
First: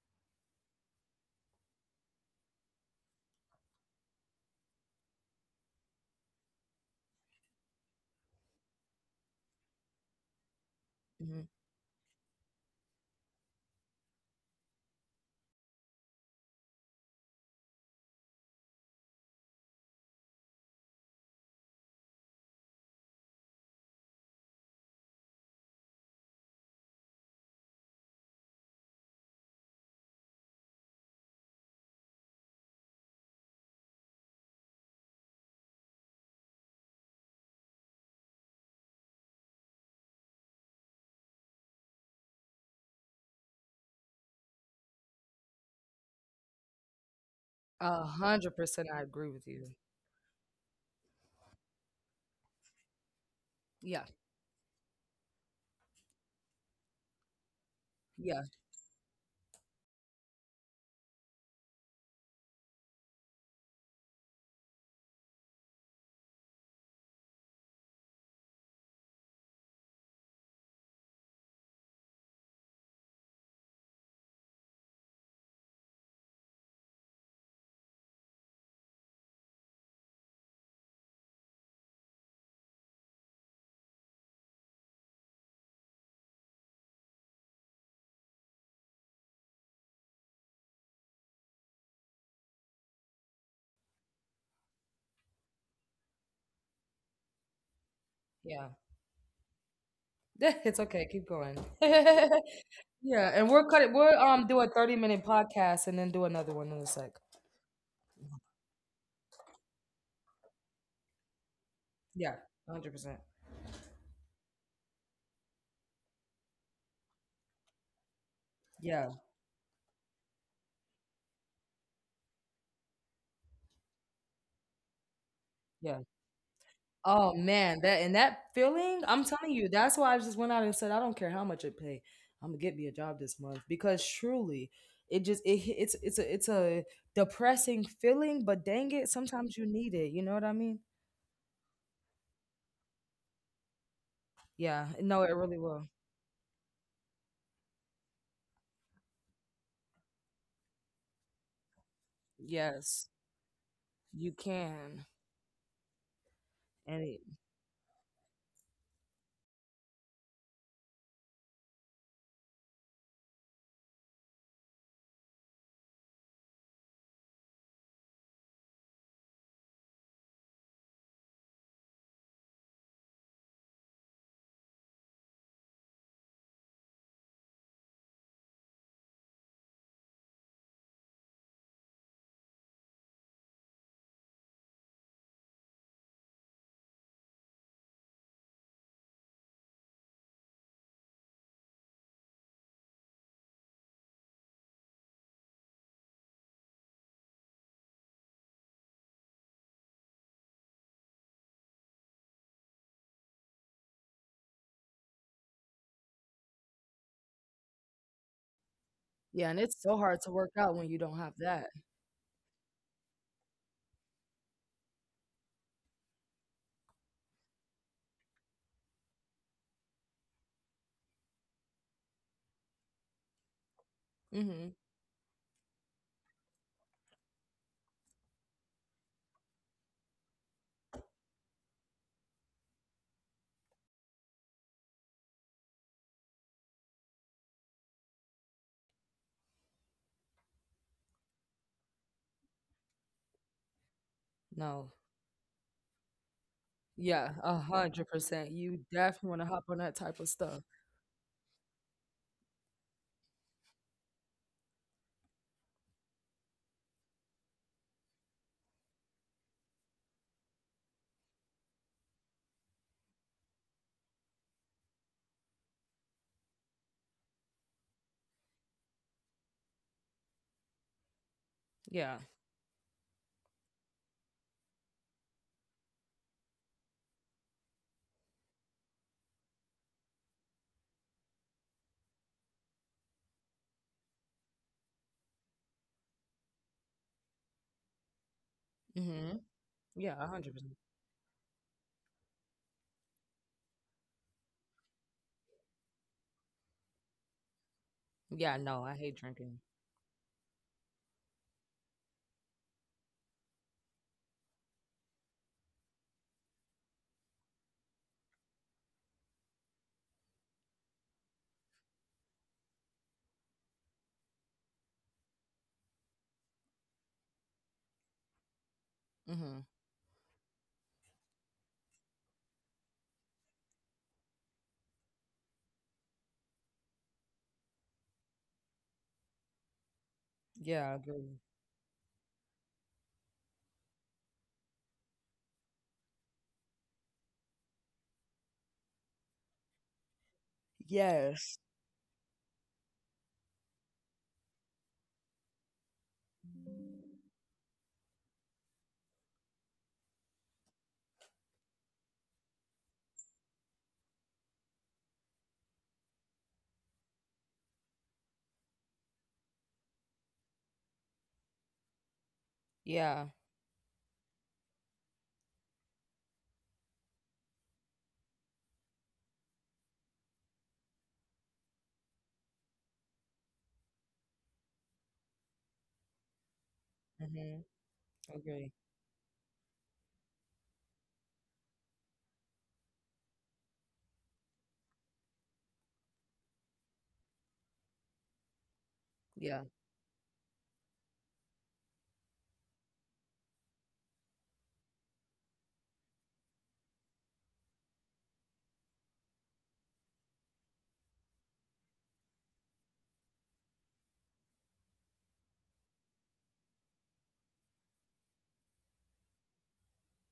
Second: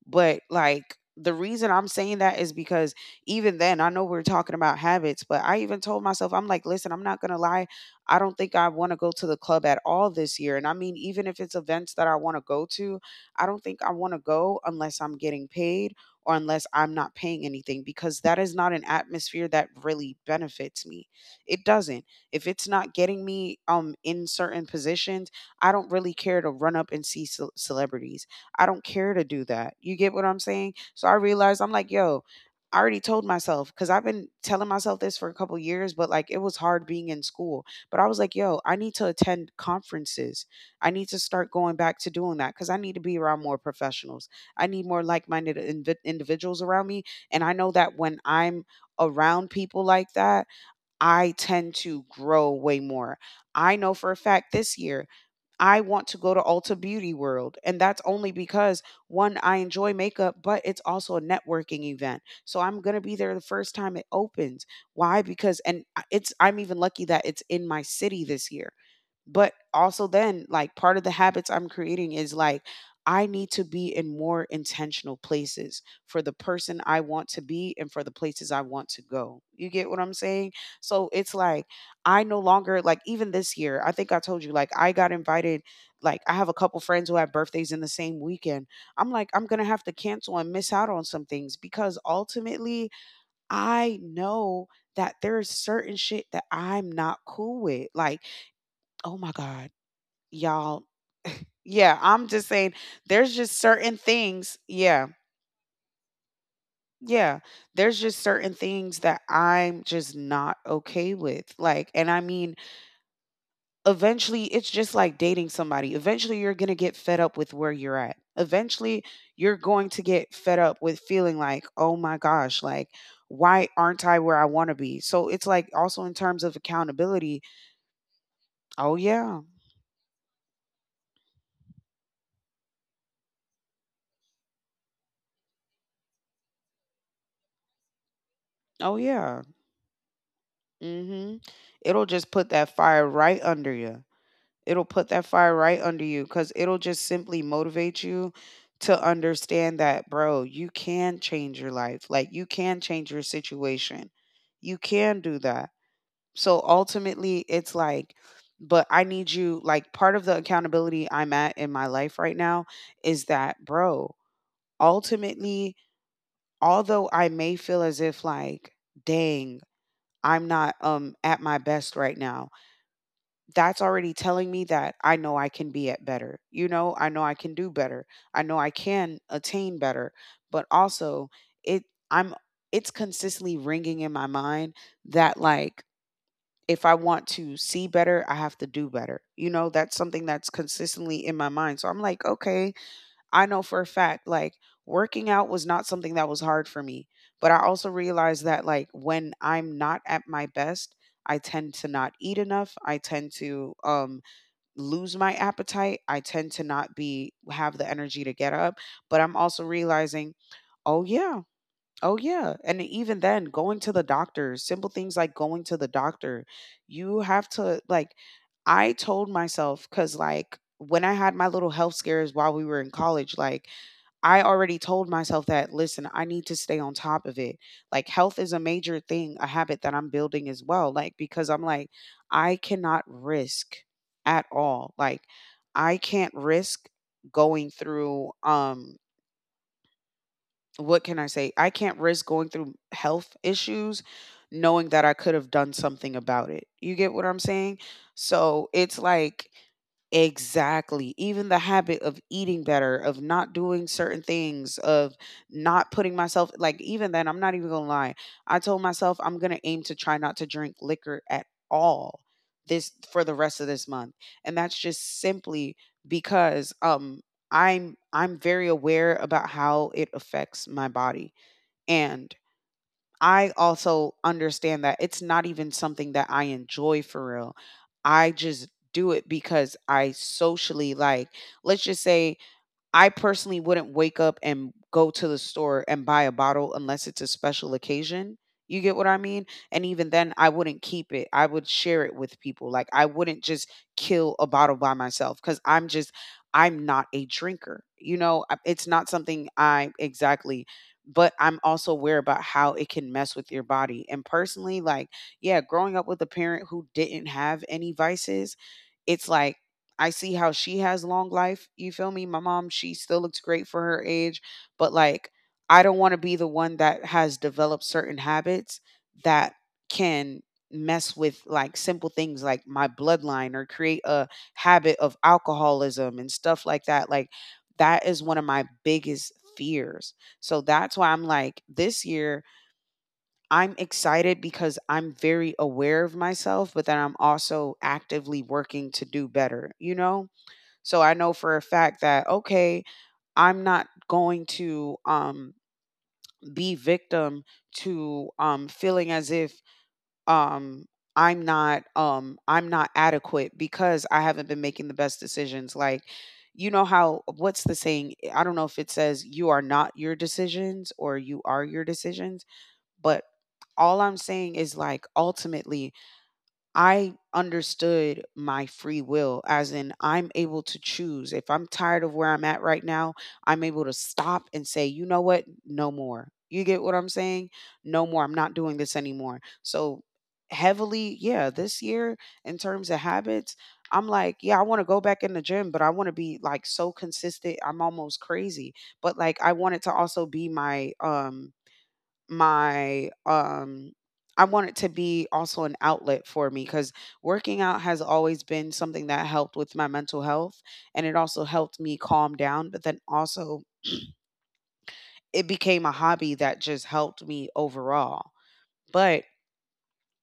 Speaker 2: But like, the reason I'm saying that is because even then, I know we're talking about habits, but I even told myself, I'm like, listen, I'm not gonna lie. I don't think I want to go to the club at all this year. And I mean, even if
Speaker 1: Mhm.
Speaker 2: it's events that I want to go to, I don't think I want to go unless I'm getting paid or unless I'm not paying anything because that is not an atmosphere that really benefits me. It doesn't. If it's not getting me in certain positions, I don't really care to run up and see celebrities. I don't care to do that. You get what I'm saying? So I realized I'm like, yo, I already told myself cuz I've been telling myself this for a couple years, but like, it was hard being in school. But I was like, yo, I need to attend conferences. I need to start going back to doing that cuz I need to be around more professionals. I need more like-minded individuals around me, and I know that
Speaker 1: A
Speaker 2: when
Speaker 1: hundred
Speaker 2: I'm
Speaker 1: percent, I agree with
Speaker 2: around
Speaker 1: you.
Speaker 2: people like that, I tend to grow way more. I know
Speaker 1: Yeah,
Speaker 2: for a fact this year I want to go to Ulta Beauty World. And that's only
Speaker 1: yeah,
Speaker 2: because, one, I enjoy makeup, but it's also a networking event. So I'm going to be there the first time it opens. Why? Because, and I- it's, I'm even lucky that it's in my city this year. But also then, like, part of the habits I'm creating is like, I need to be in more intentional places for the person I want to be and for the places I want to go. You get what I'm saying? So it's like I no longer like even this year, I think I told you like I got invited like I have a couple friends who have birthdays in the same weekend. I'm like I'm going to have to cancel and miss out on some things because ultimately I know that there is certain shit that I'm not cool with. Like,
Speaker 1: yeah.
Speaker 2: oh my God,
Speaker 1: It's
Speaker 2: y'all.
Speaker 1: okay. Keep going.
Speaker 2: Yeah, I'm
Speaker 1: Yeah,
Speaker 2: just saying there's
Speaker 1: and
Speaker 2: just
Speaker 1: we're cutting.
Speaker 2: certain
Speaker 1: We're
Speaker 2: things.
Speaker 1: do a thirty
Speaker 2: Yeah.
Speaker 1: minute podcast and then do another one in a sec.
Speaker 2: Yeah. There's just certain things that I'm just not okay with. Like, and I
Speaker 1: Yeah,
Speaker 2: mean,
Speaker 1: 100%.
Speaker 2: eventually it's just like dating somebody. Eventually you're going to get fed up with where you're at. Eventually
Speaker 1: Yeah,
Speaker 2: you're going to get fed up with feeling like, "Oh my gosh, like why aren't I where I want to be?" So it's like
Speaker 1: yeah.
Speaker 2: also in terms of
Speaker 1: Oh
Speaker 2: accountability.
Speaker 1: man, that and that
Speaker 2: Oh
Speaker 1: feeling. I'm
Speaker 2: yeah.
Speaker 1: telling you, that's why I just went out and said, I don't care how much it pay. I'm gonna get me a job this month because truly, it just it hit- it's a depressing feeling. But dang
Speaker 2: Oh
Speaker 1: it,
Speaker 2: yeah.
Speaker 1: sometimes you need it. You know what I mean?
Speaker 2: Mhm. It'll just put that fire right under you,
Speaker 1: Yeah.
Speaker 2: it'll put
Speaker 1: No,
Speaker 2: that
Speaker 1: it really
Speaker 2: fire right
Speaker 1: will.
Speaker 2: under you because it'll just simply motivate you to understand that, bro, you can change your life. Like, you can
Speaker 1: Yes,
Speaker 2: change your situation.
Speaker 1: you
Speaker 2: You
Speaker 1: can.
Speaker 2: can do that. So
Speaker 1: And it,
Speaker 2: ultimately, it's like, but I need you, like, part of the accountability I'm at in my life right now is that, bro, ultimately, although I may feel as if, like, dang, I'm not at my best right now, that's already telling me that I know I can be at better. You know I can do better. I know I can attain better. But also, it I'm it's consistently ringing in my mind that like if I want to see better, I have to do better. You know, that's something that's consistently in my mind. So I'm like, okay, I know for a fact like working out was not something that was hard for me. But I also realized that like when I'm not at my best, I tend to not eat enough. I tend to lose my appetite, I tend to not be have the energy to get up, but I'm
Speaker 1: Yeah, and
Speaker 2: also
Speaker 1: it's so hard to
Speaker 2: realizing,
Speaker 1: work out when you
Speaker 2: oh
Speaker 1: don't have
Speaker 2: yeah,
Speaker 1: that.
Speaker 2: oh yeah. And even then, going to the doctor, simple things like going to the doctor, you have to like I told myself cuz like when I had my little health scares while we were in college, like I
Speaker 1: Mhm.
Speaker 2: already told myself that, listen, I need to stay on top of it. Like, health is a major thing, a habit that I'm building as well. Like, because I'm like, I cannot risk at all. Like, I can't risk going through, what can I say? I can't risk going through health issues
Speaker 1: No.
Speaker 2: knowing that I could have done something about it. You get
Speaker 1: Yeah,
Speaker 2: what I'm saying?
Speaker 1: 100%.
Speaker 2: So
Speaker 1: You
Speaker 2: it's
Speaker 1: definitely want to
Speaker 2: like,
Speaker 1: hop on that type of stuff.
Speaker 2: exactly. Even the habit of eating better, of not doing certain things, of not putting myself, like, even then, I'm not even gonna lie. I told myself I'm gonna aim to try not to drink liquor at all this for the rest of this month. And that's just simply because, I'm very aware about how it affects my body.
Speaker 1: Yeah.
Speaker 2: And I also understand that it's not even something that I enjoy for real. I just do it because I socially like let's just say I personally wouldn't wake up and go to the store and buy a bottle unless it's a special occasion. You get what I
Speaker 1: Mhm.
Speaker 2: mean? And
Speaker 1: Yeah,
Speaker 2: even then, I
Speaker 1: 100%.
Speaker 2: wouldn't keep it. I would share it with people. Like, I wouldn't just kill a bottle by myself because I'm just, I'm not a drinker. You
Speaker 1: Yeah,
Speaker 2: know, I-
Speaker 1: no, I
Speaker 2: it's
Speaker 1: hate
Speaker 2: not something
Speaker 1: drinking.
Speaker 2: I exactly, but I'm also aware about how it can mess with your body. And personally, like, yeah, growing up with a parent who didn't have any vices, it's like I see how she has long life. You feel me? My mom, she still looks great for her age, but like I don't want to be the one that has developed certain habits that
Speaker 1: Mhm.
Speaker 2: can mess with like simple things like my bloodline or create a habit of alcoholism and stuff like that. Like that is one of my biggest fears. So
Speaker 1: Yeah, I
Speaker 2: that's why I'm
Speaker 1: agree.
Speaker 2: like this year I'm excited because I'm very aware of myself, but then I'm also actively working to do better, you know? So I know
Speaker 1: Yes.
Speaker 2: for a fact that okay, I'm not going to be victim to feeling as if um I'm not adequate because I haven't been making the best decisions like you know how what's the saying, I don't know if it says you are not your decisions or you are your decisions,
Speaker 1: Yeah.
Speaker 2: but all I'm saying is like ultimately I understood my free will, as in, I'm able to choose. If I'm tired of where I'm at right now, I'm able to stop and say, you know what? No more. You get what I'm saying?
Speaker 1: Mhm.
Speaker 2: No more. I'm not
Speaker 1: Agree.
Speaker 2: doing this anymore. So, heavily, yeah, this year in terms of habits, I'm like, yeah, I want to go back in the gym, but I want to be like so consistent. I'm almost crazy. But like
Speaker 1: Yeah.
Speaker 2: I want it to also be my my um I want it to be also an outlet for me cuz working out has always been something that helped with my mental health and it also helped me calm down, but then also it became a hobby that just helped me overall. But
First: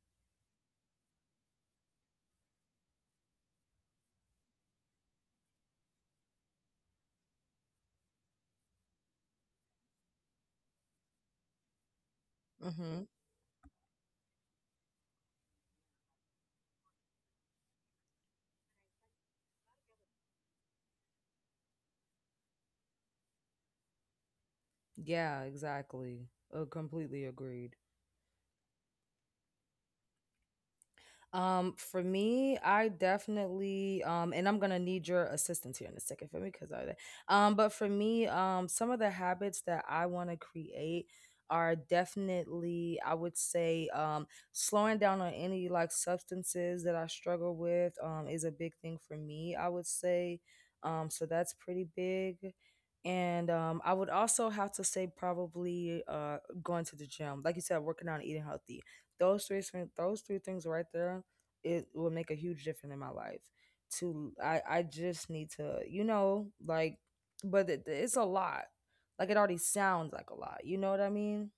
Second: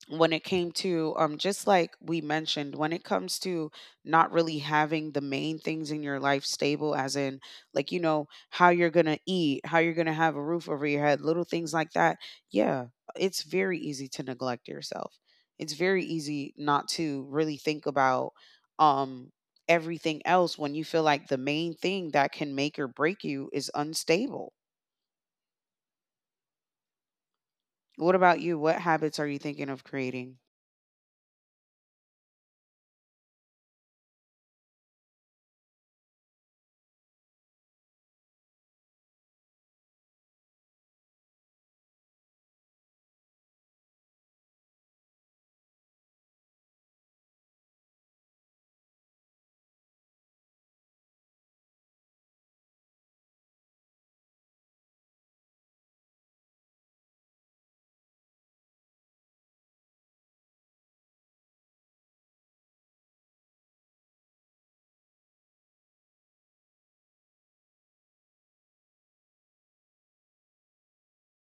Speaker 2: when it came to just like we mentioned when it comes to not really having the main things in your life stable, as in like you know how you're going to eat, how you're going to have a roof over your head, little things like that, yeah,
Speaker 1: Mhm.
Speaker 2: it's very easy to neglect yourself, it's very easy not to really think about um everything else when you feel like the main thing that can make or break you is unstable.
Speaker 1: Yeah, exactly. Completely agreed.
Speaker 2: What about you, what habits are you thinking of creating?
Speaker 1: For me, I definitely, and I'm gonna need your assistance here in a second for me because but for me, some of the habits that I want to create are definitely, I would say, slowing down on any like substances that I struggle with, is a big thing for me. I would say, so that's pretty big. And I would also have to say probably going to the gym, like you said, working out and eating healthy. Those three things right there, it will make a huge difference in my life to. I just need to, like, but it's a lot. Like, it already sounds like a lot, you know what I mean?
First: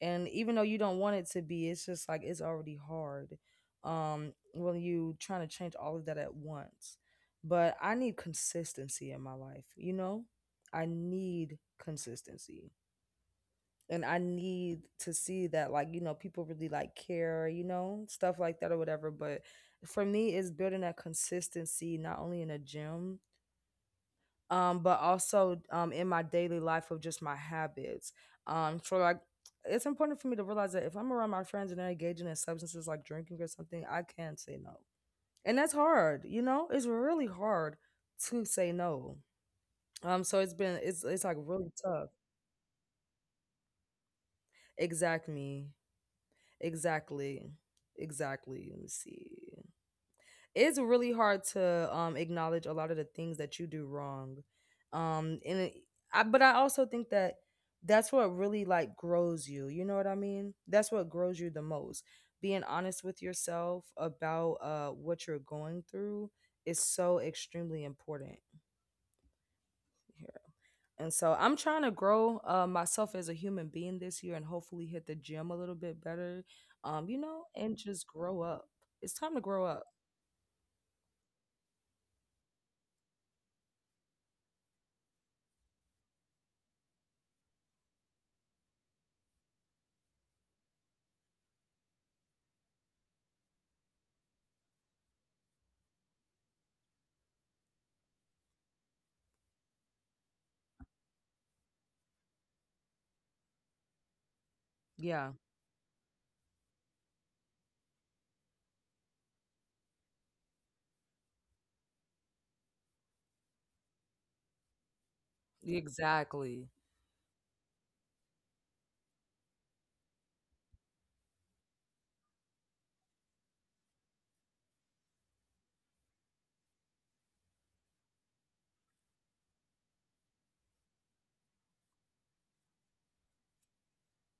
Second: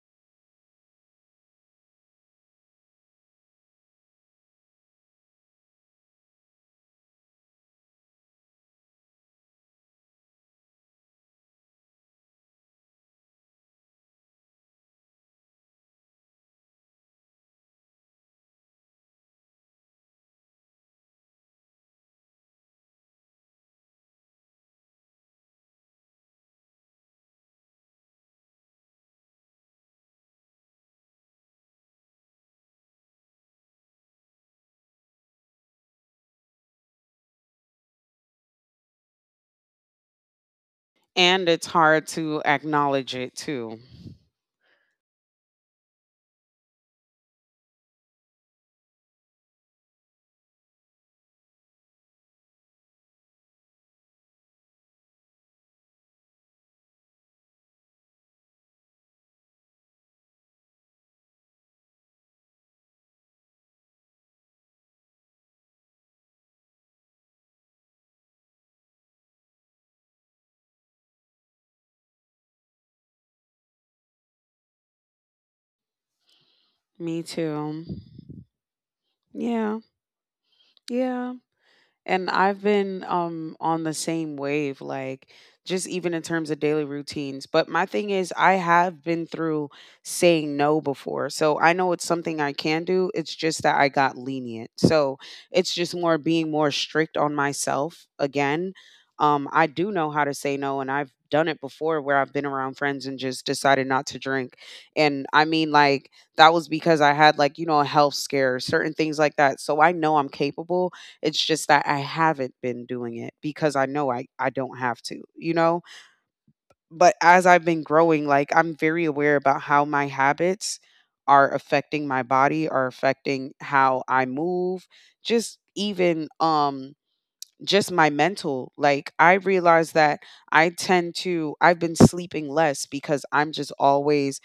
Speaker 1: And even though you don't want it to be, it's just like, it's already hard. When you trying to change all of that at once, but I need consistency in my life, you know? I need consistency. And I need to see that, like, people really like care, stuff like that or whatever. But for me, it's building that consistency not only in a gym, but also in my daily life of just my habits. So, like, it's important for me to realize that if I'm around my friends and they're engaging in substances like drinking or something, I can say no. And that's hard, you know? It's really hard to say no. So it's been, it's like
Speaker 2: And it's
Speaker 1: really
Speaker 2: hard
Speaker 1: tough.
Speaker 2: to acknowledge it too.
Speaker 1: Exactly. Exactly. Exactly. Let me see. It's really hard to acknowledge a lot of the things that you do wrong. Um and it, but I also think that that's what really like grows you. You know what I mean? That's what grows you the most. Being honest with yourself about what you're going through is so extremely important. And so I'm trying to grow, myself as a human being this year and hopefully hit the gym a little bit better,
Speaker 2: Me too.
Speaker 1: and just grow up. It's time to grow
Speaker 2: Yeah.
Speaker 1: up.
Speaker 2: Yeah. And I've been on the same wave, like just even in terms of daily routines. But my thing is, I have been through saying no before. So I know it's something I can do. It's just that I got lenient. So it's just more being more strict on myself again. I do know how to say no, and I've done it before where I've been around friends and just decided not to drink. And
Speaker 1: Yeah,
Speaker 2: I mean, like, that was because I had, like, you know, a health scare, certain things like that. So I know I'm capable, it's just that I haven't been doing it because I know I don't have to, you know?
Speaker 1: exactly.
Speaker 2: But as I've been growing, like I'm very aware about how my habits are affecting my body, are affecting how I move, just even just my mental. Like I realize that I tend to I've been sleeping less because I'm just always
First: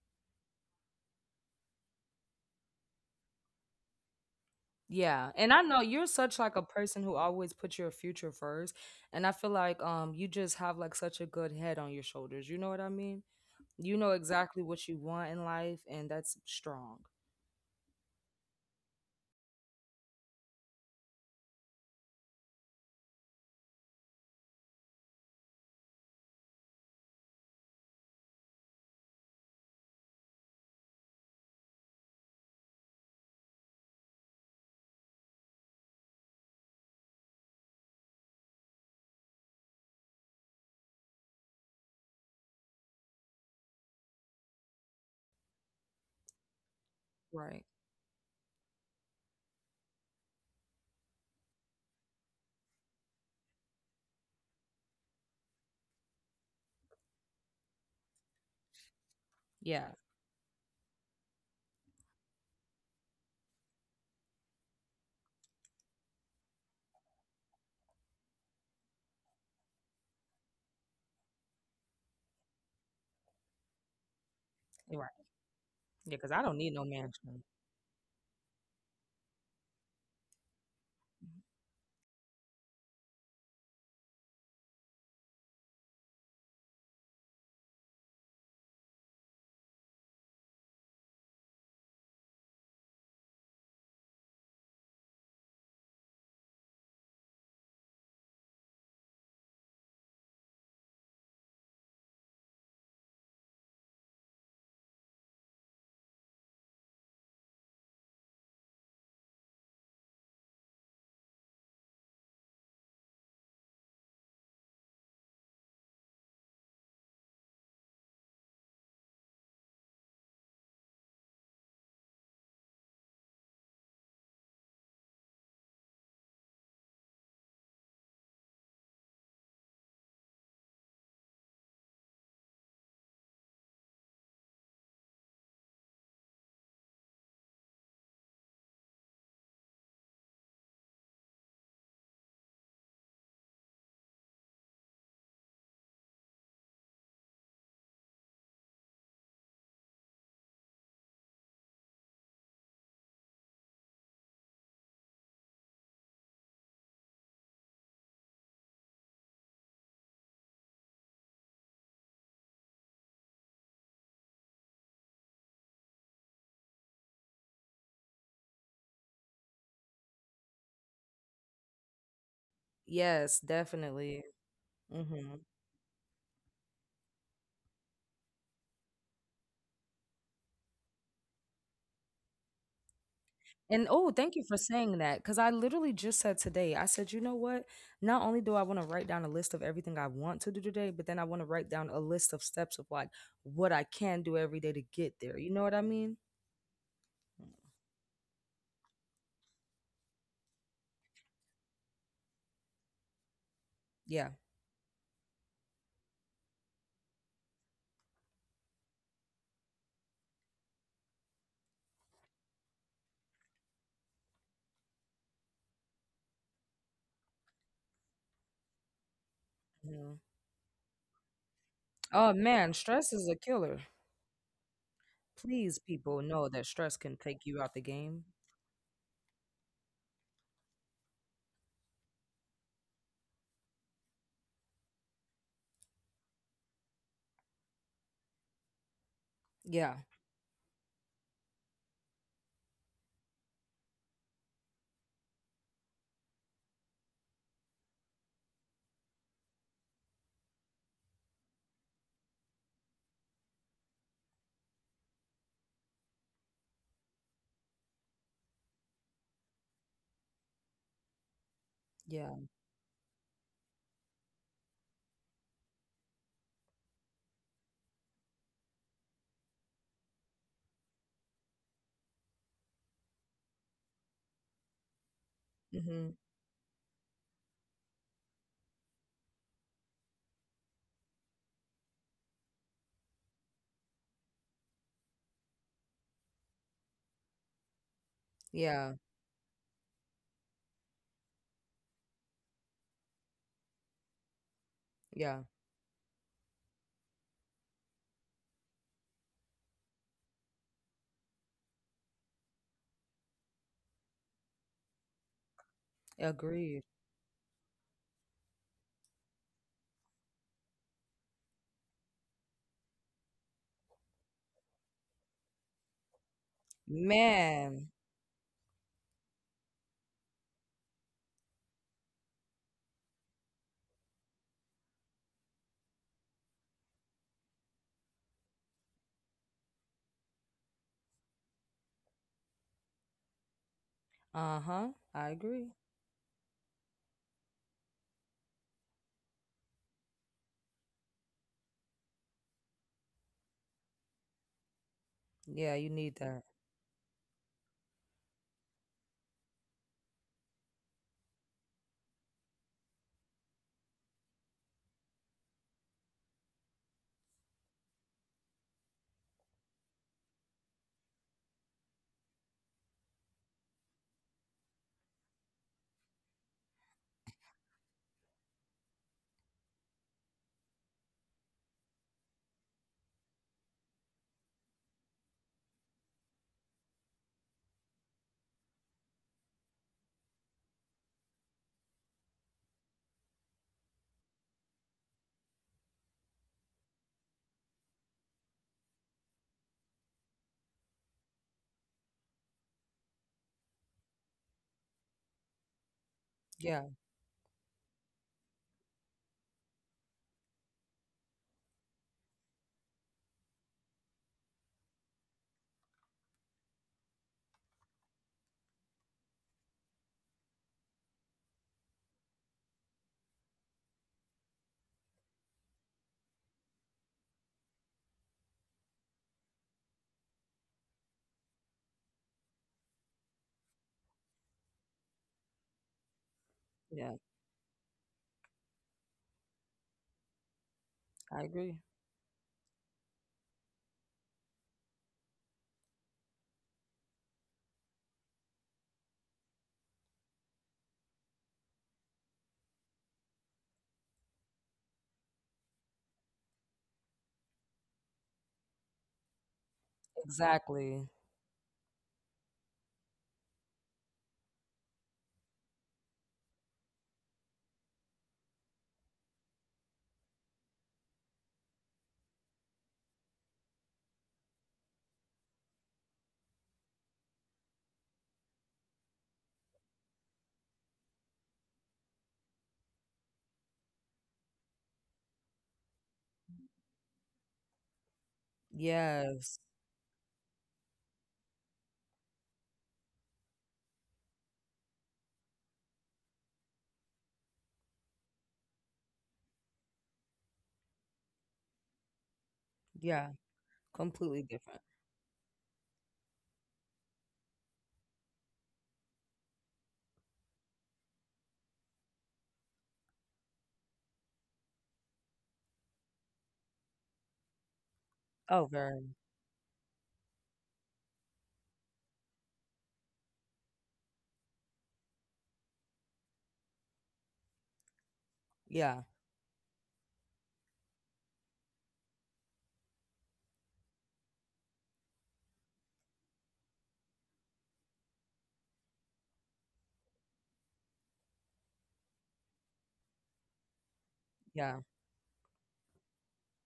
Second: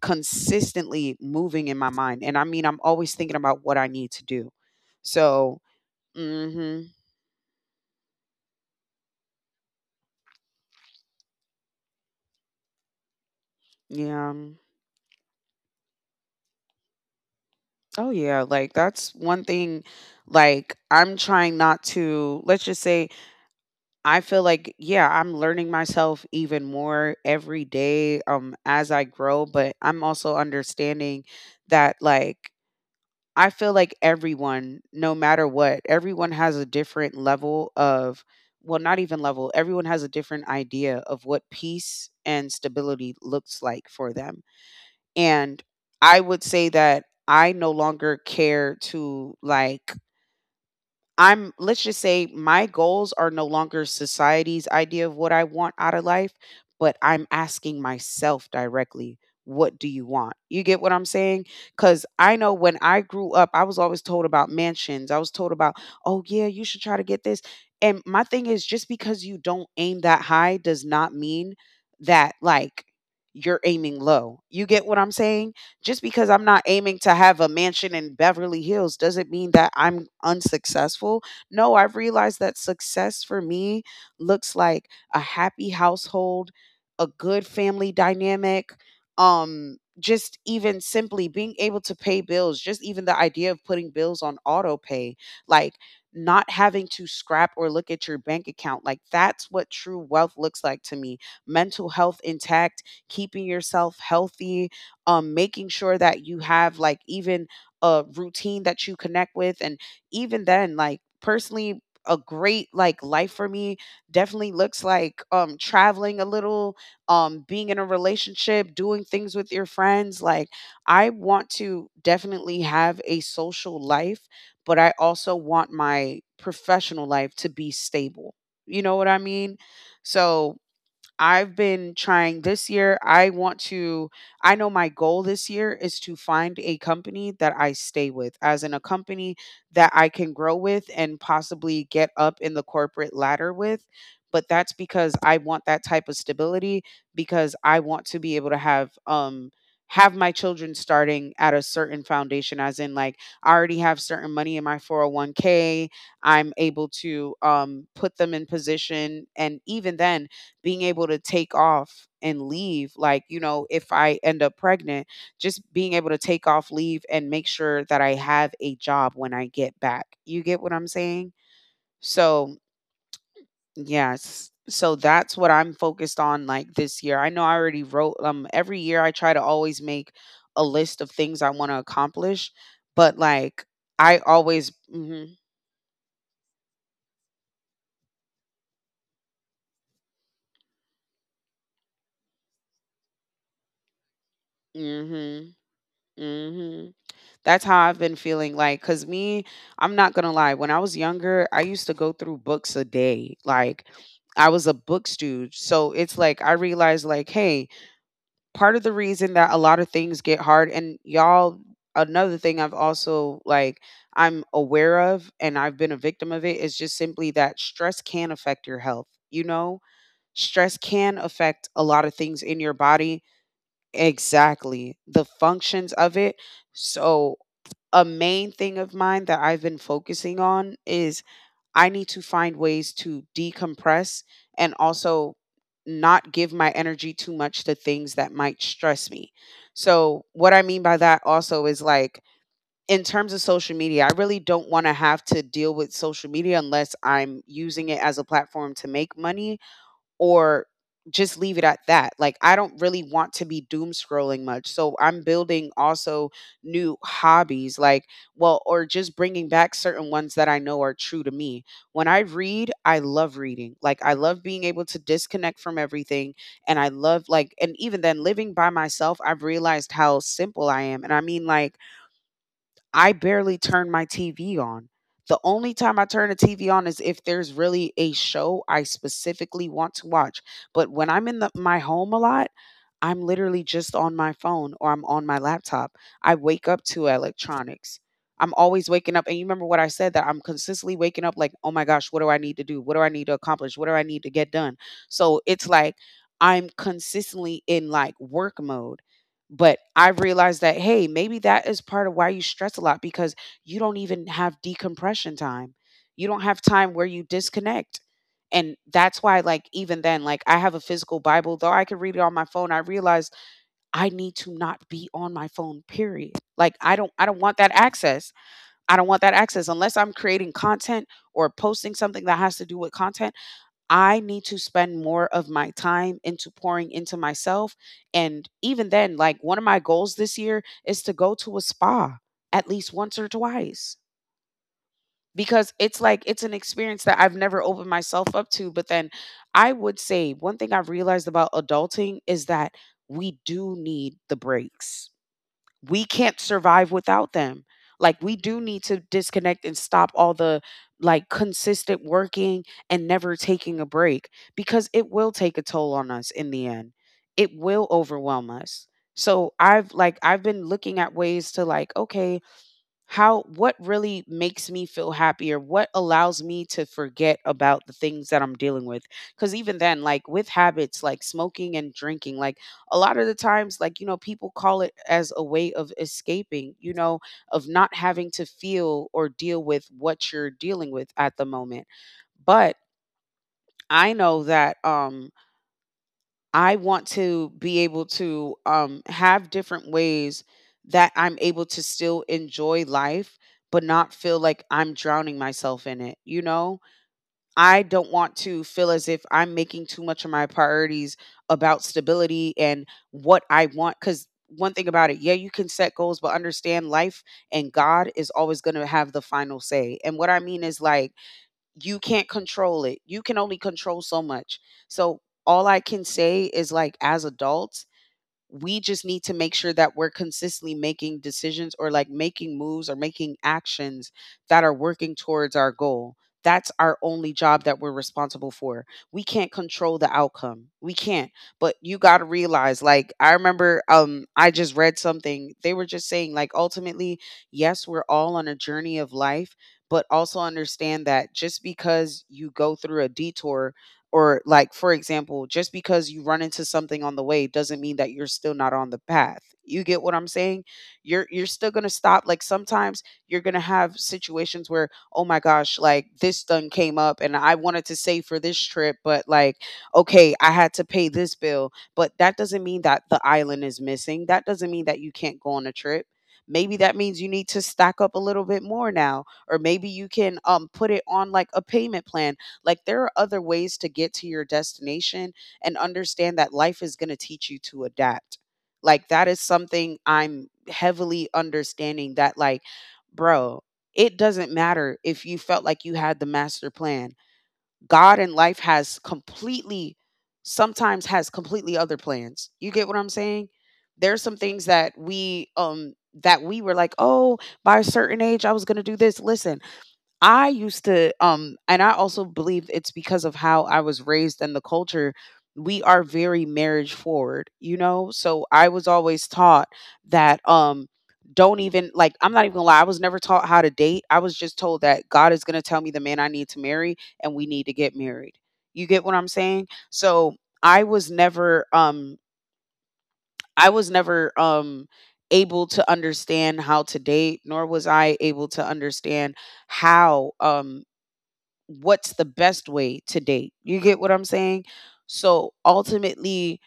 Speaker 2: consistently moving in my mind. And I mean I'm always thinking about what I need to do.
Speaker 1: Yeah. And
Speaker 2: So
Speaker 1: I know you're such like a
Speaker 2: hmm.
Speaker 1: person who always puts your future first. And I feel like you just have like such a good head on your shoulders. You know what I mean? You know
Speaker 2: Yeah.
Speaker 1: exactly what you want in life, and that's strong.
Speaker 2: Oh yeah, like that's one thing, like I'm trying not to, let's just say I feel like, yeah, I'm learning myself even more every day as I grow, but I'm also understanding that like I feel like everyone no matter what, everyone has a different level of, well, not even level. Everyone has a different idea of what peace and stability looks like for them, and I would say that I
Speaker 1: Right.
Speaker 2: no longer care to like I'm let's just say my goals are no longer society's idea of what I want out of life, but I'm asking myself directly, what do
Speaker 1: Yeah.
Speaker 2: you want? You get what I'm saying? Cuz I know when I grew up, I was always told about mansions. I was told about, "Oh yeah, you should try to get this." And my thing is just because you don't aim that high does not mean that like you're aiming low. You get what I'm
Speaker 1: Right.
Speaker 2: saying? Just
Speaker 1: Yeah,
Speaker 2: because
Speaker 1: because
Speaker 2: I'm
Speaker 1: I don't
Speaker 2: not
Speaker 1: need no
Speaker 2: aiming to have a
Speaker 1: mansion.
Speaker 2: mansion in Beverly Hills doesn't mean that I'm unsuccessful. No, I've realized that success for me looks like a happy household, a good family dynamic, just even simply being able to pay bills, just even the idea of putting bills on auto pay, like not having to scrap or look at your bank account. Like that's what true wealth looks like to me. Mental health intact, keeping yourself healthy, making sure that you have like even a routine that you connect with. And even then, like personally, a great like life for me definitely looks like traveling a little, being in a relationship, doing things with your friends, like I want to definitely have a social life, but I also want my professional life to be stable, you know what I mean? So I've been trying this year. I want to, I know my goal this year is to find a company that I stay with, as in a company that I can grow with and possibly get up in the corporate ladder with. But that's because I want that type of stability because I want to be able to have my children starting at a certain foundation, as in like I already have certain money in my 401k. I'm able to put them in position, and even then being able to take off and leave, like, you know, if I end up pregnant, just being able to take off leave and make sure that I have a job when I get back. You get what I'm saying? so
Speaker 1: Yes, definitely.
Speaker 2: yes so that's
Speaker 1: Hmm.
Speaker 2: what I'm focused on. Like, this year, I know I already wrote every year I try to always make a list of things I want to accomplish, but like
Speaker 1: And oh,
Speaker 2: I
Speaker 1: thank you for
Speaker 2: always
Speaker 1: saying that because I literally just said today, I said, you know what? Not only do I want to write down a list of everything I want to do today, but then I want to write down a list of steps of like what I can do every day to get there. You
Speaker 2: mhm
Speaker 1: know what I mean?
Speaker 2: mhm That's how I've been feeling. Like, cuz me, I'm not going to lie, when I was younger, I used to go through books a day. Like,
Speaker 1: Yeah.
Speaker 2: I was a book stooge. So it's like I realized, like, hey, part of the reason that a lot of things get hard, and y'all, another thing I've also like I'm aware of and I've been a victim of, it is just simply that stress can affect your health, you know?
Speaker 1: Mhm.
Speaker 2: Stress can affect a lot of
Speaker 1: Oh
Speaker 2: things in your
Speaker 1: man, stress
Speaker 2: body.
Speaker 1: is a killer.
Speaker 2: Exactly. The
Speaker 1: Please,
Speaker 2: functions of
Speaker 1: people
Speaker 2: it.
Speaker 1: know that stress can
Speaker 2: So
Speaker 1: take you out the
Speaker 2: a
Speaker 1: game.
Speaker 2: main thing of mine that I've been focusing on is I need to find ways to decompress and also not give my energy too much to things that might stress me.
Speaker 1: Yeah.
Speaker 2: So, what I mean by that also is like, in terms of social media, I really don't want to have to deal with social media unless I'm using it as a platform to make money, or just leave it at that. Like, I don't really want to be doom scrolling much. So I'm building also new hobbies like, well, or just bringing back certain ones that I know are true to me. When I
Speaker 1: Yeah.
Speaker 2: read, I love reading. Like, I love being able to disconnect from everything, and I love like, and even then, living by myself, I've realized how simple I am. And I mean, like, I barely turn my TV on. The only time I
Speaker 1: Hmm.
Speaker 2: turn the TV on is if there's really a show I specifically want to watch. But when I'm in my home a lot, I'm literally just on my phone or I'm on my laptop. I wake up to electronics. I'm always
Speaker 1: Yeah.
Speaker 2: waking up. And you remember what I said, that I'm consistently waking up like, oh my gosh, what do I need to do? What do I need to accomplish? What do I need to get done? So
Speaker 1: Yeah.
Speaker 2: it's like I'm consistently in like work mode. But I realized that, hey, maybe that is part of why you stress a lot, because you don't even have decompression time. You don't have
Speaker 1: Agreed.
Speaker 2: time where you disconnect. And that's why, like, even then, like, I have a physical Bible, though I could read it on my phone. I realized I need to not be on my phone, period. Like, I don't want that
Speaker 1: Man.
Speaker 2: access. I don't want that access unless I'm creating content or posting something that has to do with content. I need to spend more of my time into pouring into myself. And even then, like, one of my goals this year is to go to a spa at least once or twice.
Speaker 1: Uh huh. I agree.
Speaker 2: Because it's like it's an experience that I've never opened myself up to, but then I would say one thing I've realized about adulting is that we do need the breaks.
Speaker 1: Yeah, you
Speaker 2: We
Speaker 1: need
Speaker 2: can't
Speaker 1: that.
Speaker 2: survive without them. Like, we do need to disconnect and stop all the, like, consistent working and never taking a break, because it will take a toll on us in the end. It will overwhelm us. So I've like I've been looking at ways to, like, okay, how, what really makes me feel happier? What allows me to forget about the things that I'm dealing with? Cuz even then, like with habits like smoking and drinking, like a lot of the times, like, you know, people call it as a way of escaping, you know, of not having to feel or deal with what you're dealing with at the moment. But I know that I want to be able to have different ways that I'm able to still enjoy life, but not feel like I'm drowning myself in it. You know,
Speaker 1: Yeah.
Speaker 2: I don't want to feel as if I'm making too much of my priorities about stability and what I want. Because one thing about it, yeah, you can set goals, but understand life and God is always going to have the final say. And what I mean is, like, you can't control it. You can only control so much. So all I can say is, like, as adults, we just need to make sure that we're consistently making decisions or like making moves or making actions that are working towards our goal. That's our
Speaker 1: Yeah.
Speaker 2: only job that we're responsible for. We can't control the outcome. We can't.
Speaker 1: I
Speaker 2: But
Speaker 1: agree.
Speaker 2: you got to realize, like, I remember I just read something. They were just saying, like, ultimately, yes, we're all on a journey of life, but also understand that just because you go through a detour, or like for example, just because you run into something on the way, doesn't mean that you're still not on the path. You get what I'm saying?
Speaker 1: Exactly.
Speaker 2: You're still going to stop. Like, sometimes you're going to have situations where, oh my gosh, like, this done came up and I wanted to save for this trip, but like, okay, I had to pay this bill. But that doesn't mean that the island is missing. That doesn't mean that you can't go on a trip. Maybe that means you need to stack up a little bit more now, or maybe you can put it on like a payment plan. Like, there are other ways to get to your destination, and understand that life is going to teach you to adapt. Like, that is
Speaker 1: Yes.
Speaker 2: something I'm heavily understanding, that like, bro, it doesn't matter if you felt like you had the master plan. God and life has completely, sometimes has completely other plans. You get what I'm
Speaker 1: Yeah.
Speaker 2: saying? There's some
Speaker 1: Completely
Speaker 2: things
Speaker 1: different.
Speaker 2: that we were like, "Oh, by a certain age I was going to do this." Listen, I used to and I also believe it's because of how I was raised and the culture, we are very marriage forward, you know? So
Speaker 1: Oh,
Speaker 2: I was
Speaker 1: very.
Speaker 2: always taught that don't even, like, I'm not even gonna lie, I was never taught how to date. I was just told that God is gonna tell me the man I need to marry and we need to get married. You get
Speaker 1: Yeah.
Speaker 2: what I'm saying? So I was never um I was never able to understand how to date, nor was I able to understand how what's the best way to date. You get what I'm saying?
Speaker 1: Yeah.
Speaker 2: So ultimately,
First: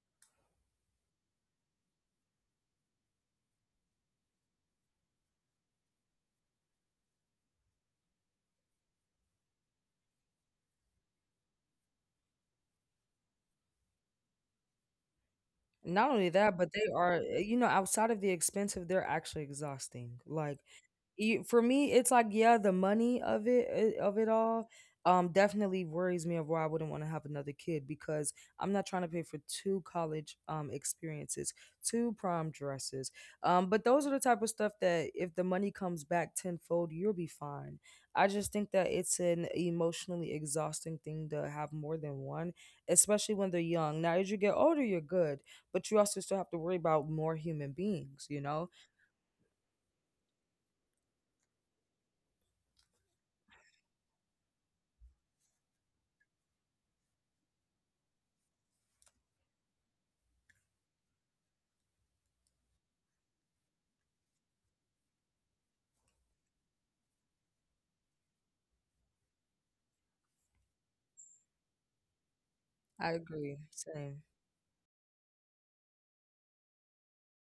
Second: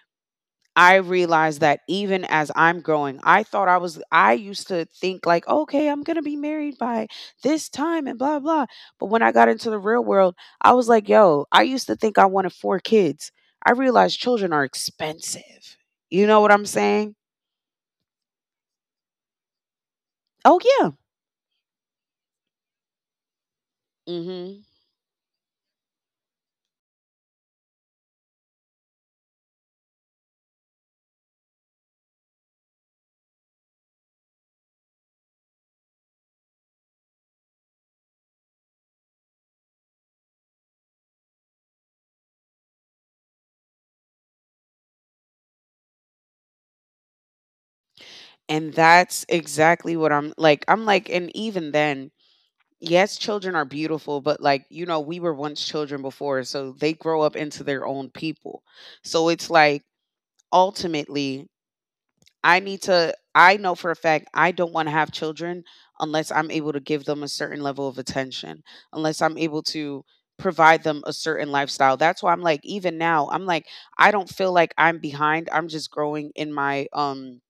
Speaker 2: I realized that even as I'm growing, I thought I was, I used to think like, okay, I'm going to be married by this time and blah, blah. But when I got into the real world, I was like, yo, I used to think I wanted four kids. I realized children are expensive.
Speaker 1: Not
Speaker 2: You
Speaker 1: only
Speaker 2: know what
Speaker 1: that,
Speaker 2: I'm
Speaker 1: but they are,
Speaker 2: saying?
Speaker 1: outside of the expensive, they're actually exhausting. Like,
Speaker 2: Oh, yeah.
Speaker 1: you for me it's like, yeah, the money of it, of it
Speaker 2: Hmm.
Speaker 1: all definitely worries me of why I wouldn't want to have another kid because I'm not trying to pay for two college experiences, two prom dresses, but those are the type of stuff that if the money comes back tenfold you'll be fine. I just think that it's an emotionally exhausting thing to have more than one, especially when they're young. Now as you get older, you're good, but you also still have to worry about more human beings, you know?
Speaker 2: And that's exactly what I'm like. I'm like, and even then, yes, children are beautiful, but like, you know, we were once children before, so they grow up into their own people. So it's like ultimately, I need to I know for a fact I don't want to have children unless I'm able to give them a certain level of attention, unless I'm able to provide them a certain lifestyle. That's why I'm like, even
Speaker 1: I
Speaker 2: now, I'm
Speaker 1: agree,
Speaker 2: like, I
Speaker 1: same.
Speaker 2: don't feel like I'm behind. I'm just growing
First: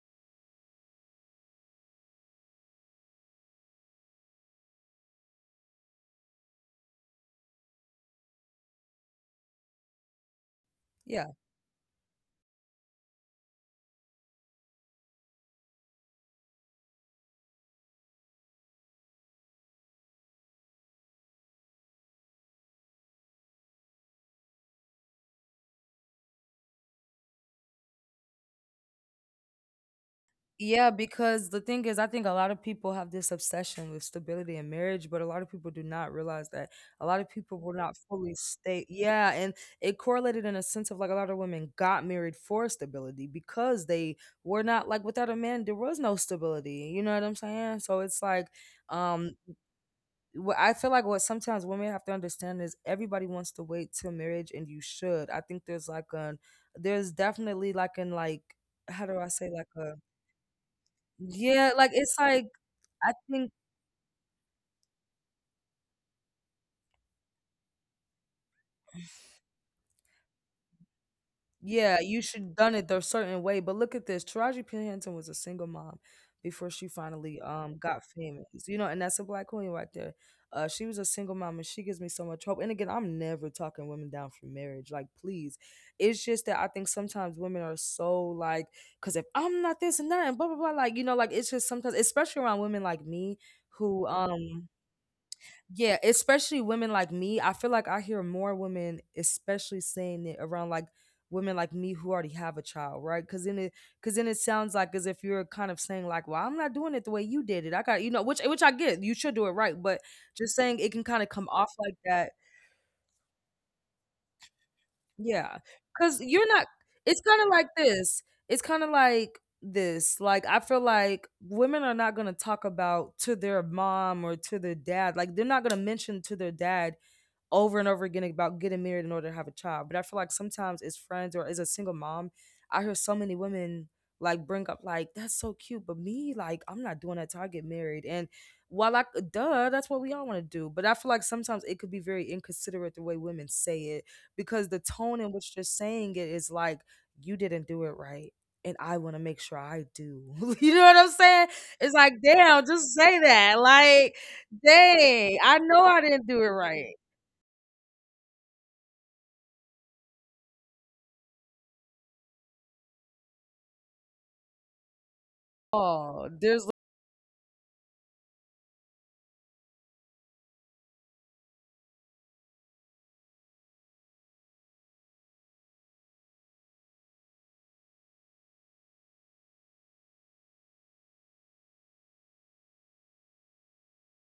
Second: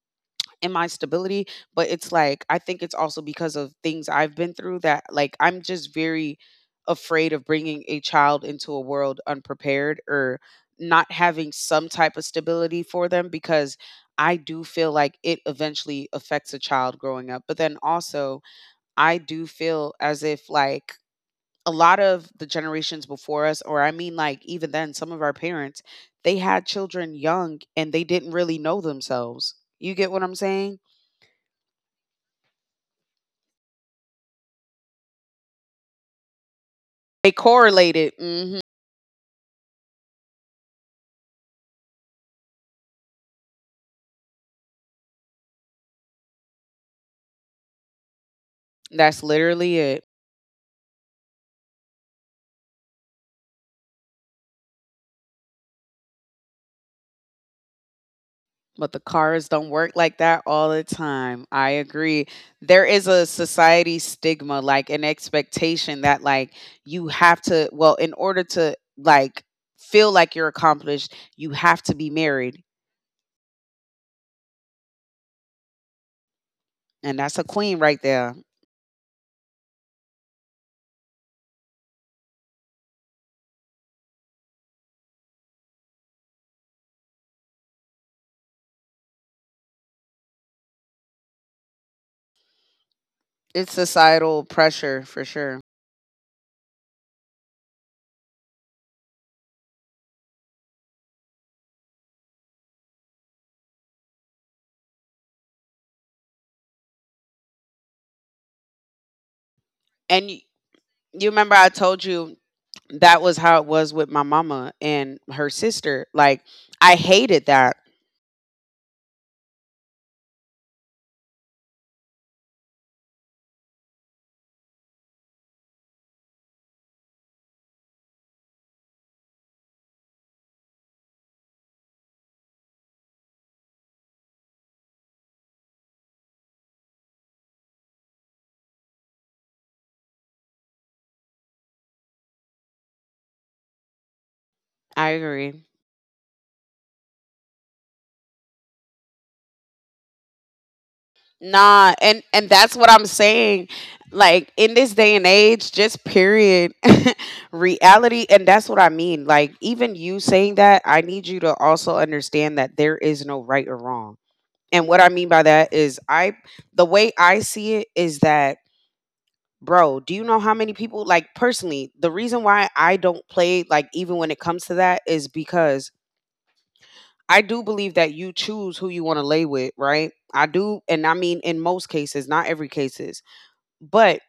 Speaker 2: in my stability. But it's like I think it's also because of things I've been through that, like, I'm just very afraid of bringing a child into a world unprepared, or not
Speaker 1: Yeah.
Speaker 2: having some type of stability for them, because I do feel like it eventually affects a child growing up. But then also, I do feel as if like a lot of the generations before us, or I mean, like even then, some of our parents, they had children young and they didn't really know themselves. You get what I'm saying?
Speaker 1: Yeah, because the thing is, I think a lot of people have this obsession with stability in marriage, but a lot of people do not realize that a lot of
Speaker 2: They
Speaker 1: people will not
Speaker 2: correlated.
Speaker 1: fully
Speaker 2: Mhm.
Speaker 1: stay. Yeah, and it correlated in a sense of like a lot of women got married for stability because they were not, like, without a man there was no stability. You know what I'm saying? So it's like,
Speaker 2: That's
Speaker 1: um,
Speaker 2: literally it.
Speaker 1: what I feel like, what sometimes women have to understand is everybody wants to wait till marriage, and you should. I think there's definitely like an, like,
Speaker 2: But the
Speaker 1: how do I
Speaker 2: cars
Speaker 1: say,
Speaker 2: don't
Speaker 1: like
Speaker 2: work
Speaker 1: a,
Speaker 2: like that all the time. I
Speaker 1: yeah, like it's
Speaker 2: agree.
Speaker 1: like,
Speaker 2: There is
Speaker 1: I
Speaker 2: a
Speaker 1: think,
Speaker 2: society stigma, like an expectation that like you have to well, in order to like feel like you're accomplished, you have to
Speaker 1: yeah,
Speaker 2: be
Speaker 1: you should
Speaker 2: married.
Speaker 1: done it the certain way. But look at this, Taraji P. Henson was a single mom before she
Speaker 2: And that's a
Speaker 1: finally
Speaker 2: queen right
Speaker 1: got
Speaker 2: there.
Speaker 1: famous. You know, and that's a black queen right there. She was a single mom, and she gives me so much hope. And again, I'm never talking women down for marriage. Like, please, it's just that I think sometimes women are so, like, because if I'm not this and that, and blah blah blah, like you know, like, it's just sometimes, especially around women like me
Speaker 2: It's
Speaker 1: who
Speaker 2: societal pressure for sure.
Speaker 1: Yeah, especially women like me. I feel like I hear more women, especially saying it around like women like me who already have a child, right? Because then it sounds like as if you're kind of saying like, "Well, I'm not doing it the way you did it. I got you know," which I get. You should do it right, but
Speaker 2: And
Speaker 1: just saying it can kind
Speaker 2: you
Speaker 1: of come
Speaker 2: remember I
Speaker 1: off like
Speaker 2: told
Speaker 1: that.
Speaker 2: you that was how it was with my mama and her
Speaker 1: Yeah,
Speaker 2: sister.
Speaker 1: because
Speaker 2: Like
Speaker 1: you're not.
Speaker 2: I
Speaker 1: It's kind
Speaker 2: hated
Speaker 1: of like
Speaker 2: that.
Speaker 1: this. It's kind of like this. Like I feel like women are not gonna talk about to their mom or to their dad. Like they're not gonna mention to their dad over and over again about getting married in order to have a child. But I feel like sometimes as friends or as a single mom, I hear so many women like bring up like that's so cute, but me like I'm not doing that till I get married. And while duh, that's what we all want to do. But I feel like sometimes it could be very inconsiderate the way women say it because the
Speaker 2: I
Speaker 1: tone in which
Speaker 2: agree.
Speaker 1: they're saying it is like, you didn't do it right. And I want to make sure I do. You know what I'm saying?
Speaker 2: Nah,
Speaker 1: It's like,
Speaker 2: and
Speaker 1: damn,
Speaker 2: that's what
Speaker 1: just
Speaker 2: I'm
Speaker 1: say that.
Speaker 2: saying.
Speaker 1: Like,
Speaker 2: Like in this day and
Speaker 1: dang, I
Speaker 2: age,
Speaker 1: know
Speaker 2: just
Speaker 1: I didn't do it
Speaker 2: period
Speaker 1: right.
Speaker 2: reality and that's what I mean. Like even you saying that, I need you to also understand that there is no right or wrong. And what I mean by that is
Speaker 1: Oh,
Speaker 2: I the way I see it is that bro, do you know how many people like personally, the reason why I don't play like even when it comes to that is because I do believe that you choose who you want to lay with, right? I do, and I mean in most cases, not every cases but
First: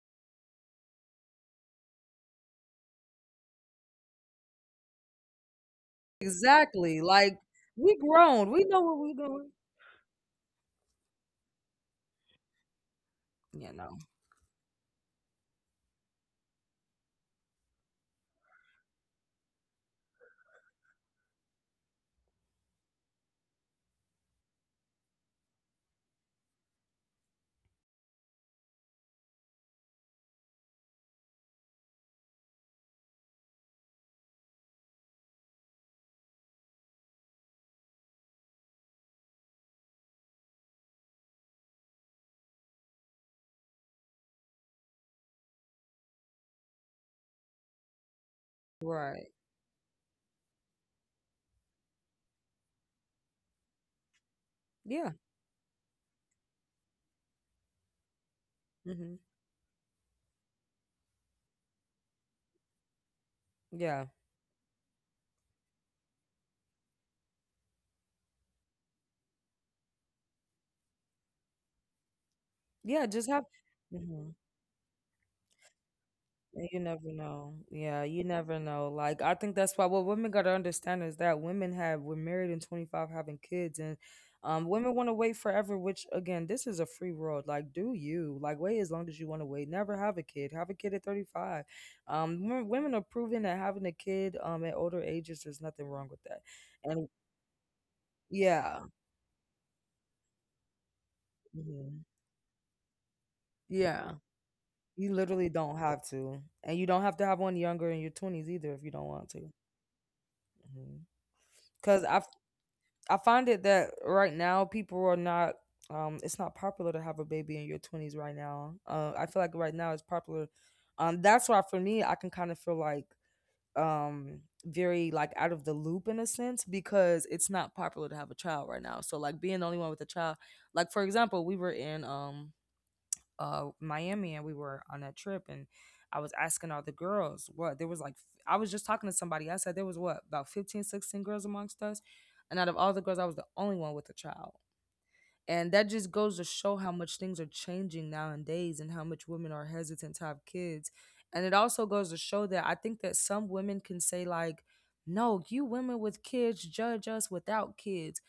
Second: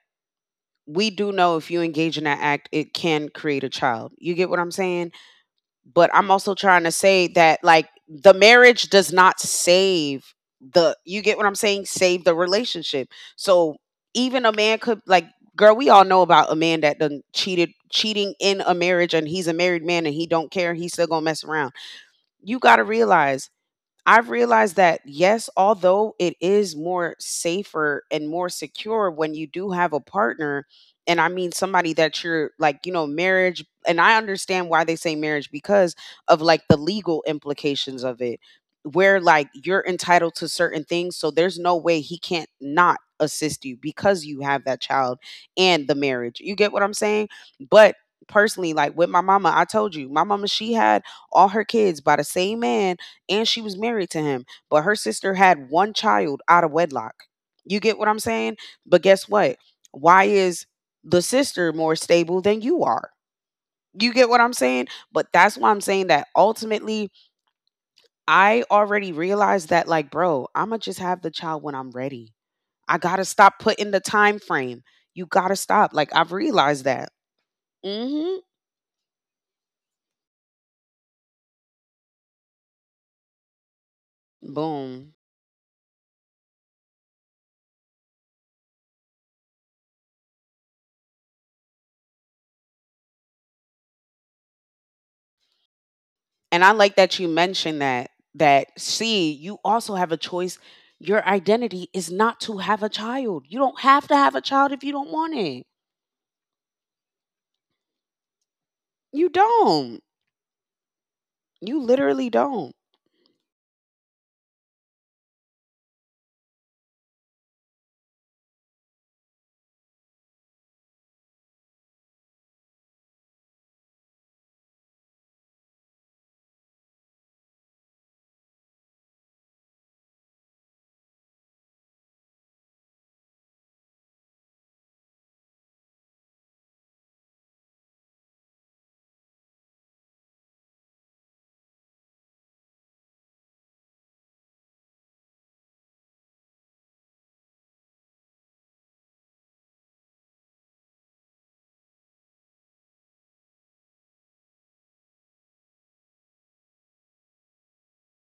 Speaker 2: we do know if you engage in that act, it can create a child. You get what I'm saying? But I'm also trying to
Speaker 1: exactly,
Speaker 2: say
Speaker 1: like
Speaker 2: that like
Speaker 1: we
Speaker 2: the
Speaker 1: grown. We know
Speaker 2: marriage
Speaker 1: what we
Speaker 2: does
Speaker 1: are
Speaker 2: not
Speaker 1: doing.
Speaker 2: save the you get what I'm saying? Save the relationship.
Speaker 1: You
Speaker 2: So
Speaker 1: know.
Speaker 2: even a man could like girl, we all know about a man that done cheated cheating in a marriage and he's a married man and he don't care, he's still gonna mess around. You gotta realize I've realized that yes, although it is more safer and more secure when you do have a partner, and I mean somebody that you're like, you know, marriage, and I understand why they say marriage because of like the legal implications of it, where like you're entitled to certain things. So there's no way he can't not assist you because you have that child and the marriage. You get what I'm saying? But personally, like with my
Speaker 1: Right.
Speaker 2: mama, I told you, my mama, she had all her kids by the same man and she was married to him, but her
Speaker 1: Yeah.
Speaker 2: sister had one child out of wedlock. You get what I'm saying? But
Speaker 1: Hmm.
Speaker 2: guess what? Why is the sister more stable than you are?
Speaker 1: Yeah.
Speaker 2: You get what I'm saying? But that's why I'm saying that ultimately, I already realized that, like, bro, I'm gonna just have the child when I'm ready. I
Speaker 1: Yeah.
Speaker 2: gotta
Speaker 1: Just have.
Speaker 2: stop putting the
Speaker 1: Mhm.
Speaker 2: time frame. You gotta stop. Like, I've
Speaker 1: You
Speaker 2: realized
Speaker 1: never
Speaker 2: that.
Speaker 1: know. Yeah,
Speaker 2: Mm
Speaker 1: you
Speaker 2: hmm.
Speaker 1: never know. Like I think that's why what women gotta understand is that women have we're married in 25 having kids, and women wanna
Speaker 2: Boom.
Speaker 1: wait forever, which again, this is a free world. Like do you. Like wait as long as you wanna wait. Never have a kid. Have a kid at 35. Women are proving that having a kid at older ages, there's nothing wrong with that.
Speaker 2: And I like
Speaker 1: And
Speaker 2: that you mentioned that
Speaker 1: yeah.
Speaker 2: see, you also have a choice. Your identity
Speaker 1: Mhm.
Speaker 2: is not to have a child. You don't have
Speaker 1: Yeah.
Speaker 2: to have a child if you don't
Speaker 1: You
Speaker 2: want
Speaker 1: literally
Speaker 2: it.
Speaker 1: don't have to. And you don't have to have one younger in your twenties either if you don't
Speaker 2: You
Speaker 1: want to.
Speaker 2: don't.
Speaker 1: hmm
Speaker 2: You
Speaker 1: because
Speaker 2: literally
Speaker 1: I
Speaker 2: don't.
Speaker 1: I find it that right now people are not— it's not popular to have a baby in your 20s right now. I feel like right now it's popular. That's why for me I can kind of feel like very like out of the loop in a sense, because it's not popular to have a child right now. So like being the only one with a child, like for example, we were in Miami and we were on that trip and I was asking all the girls what there was like I was just talking to somebody. I said there was what about 15, 16 girls amongst us, and out of all the girls I was the only one with a child. And that just goes to show how much things are changing nowadays and how much women are hesitant to have kids. And it also goes to show that I think that some women can say like, no, you women with kids judge us without kids.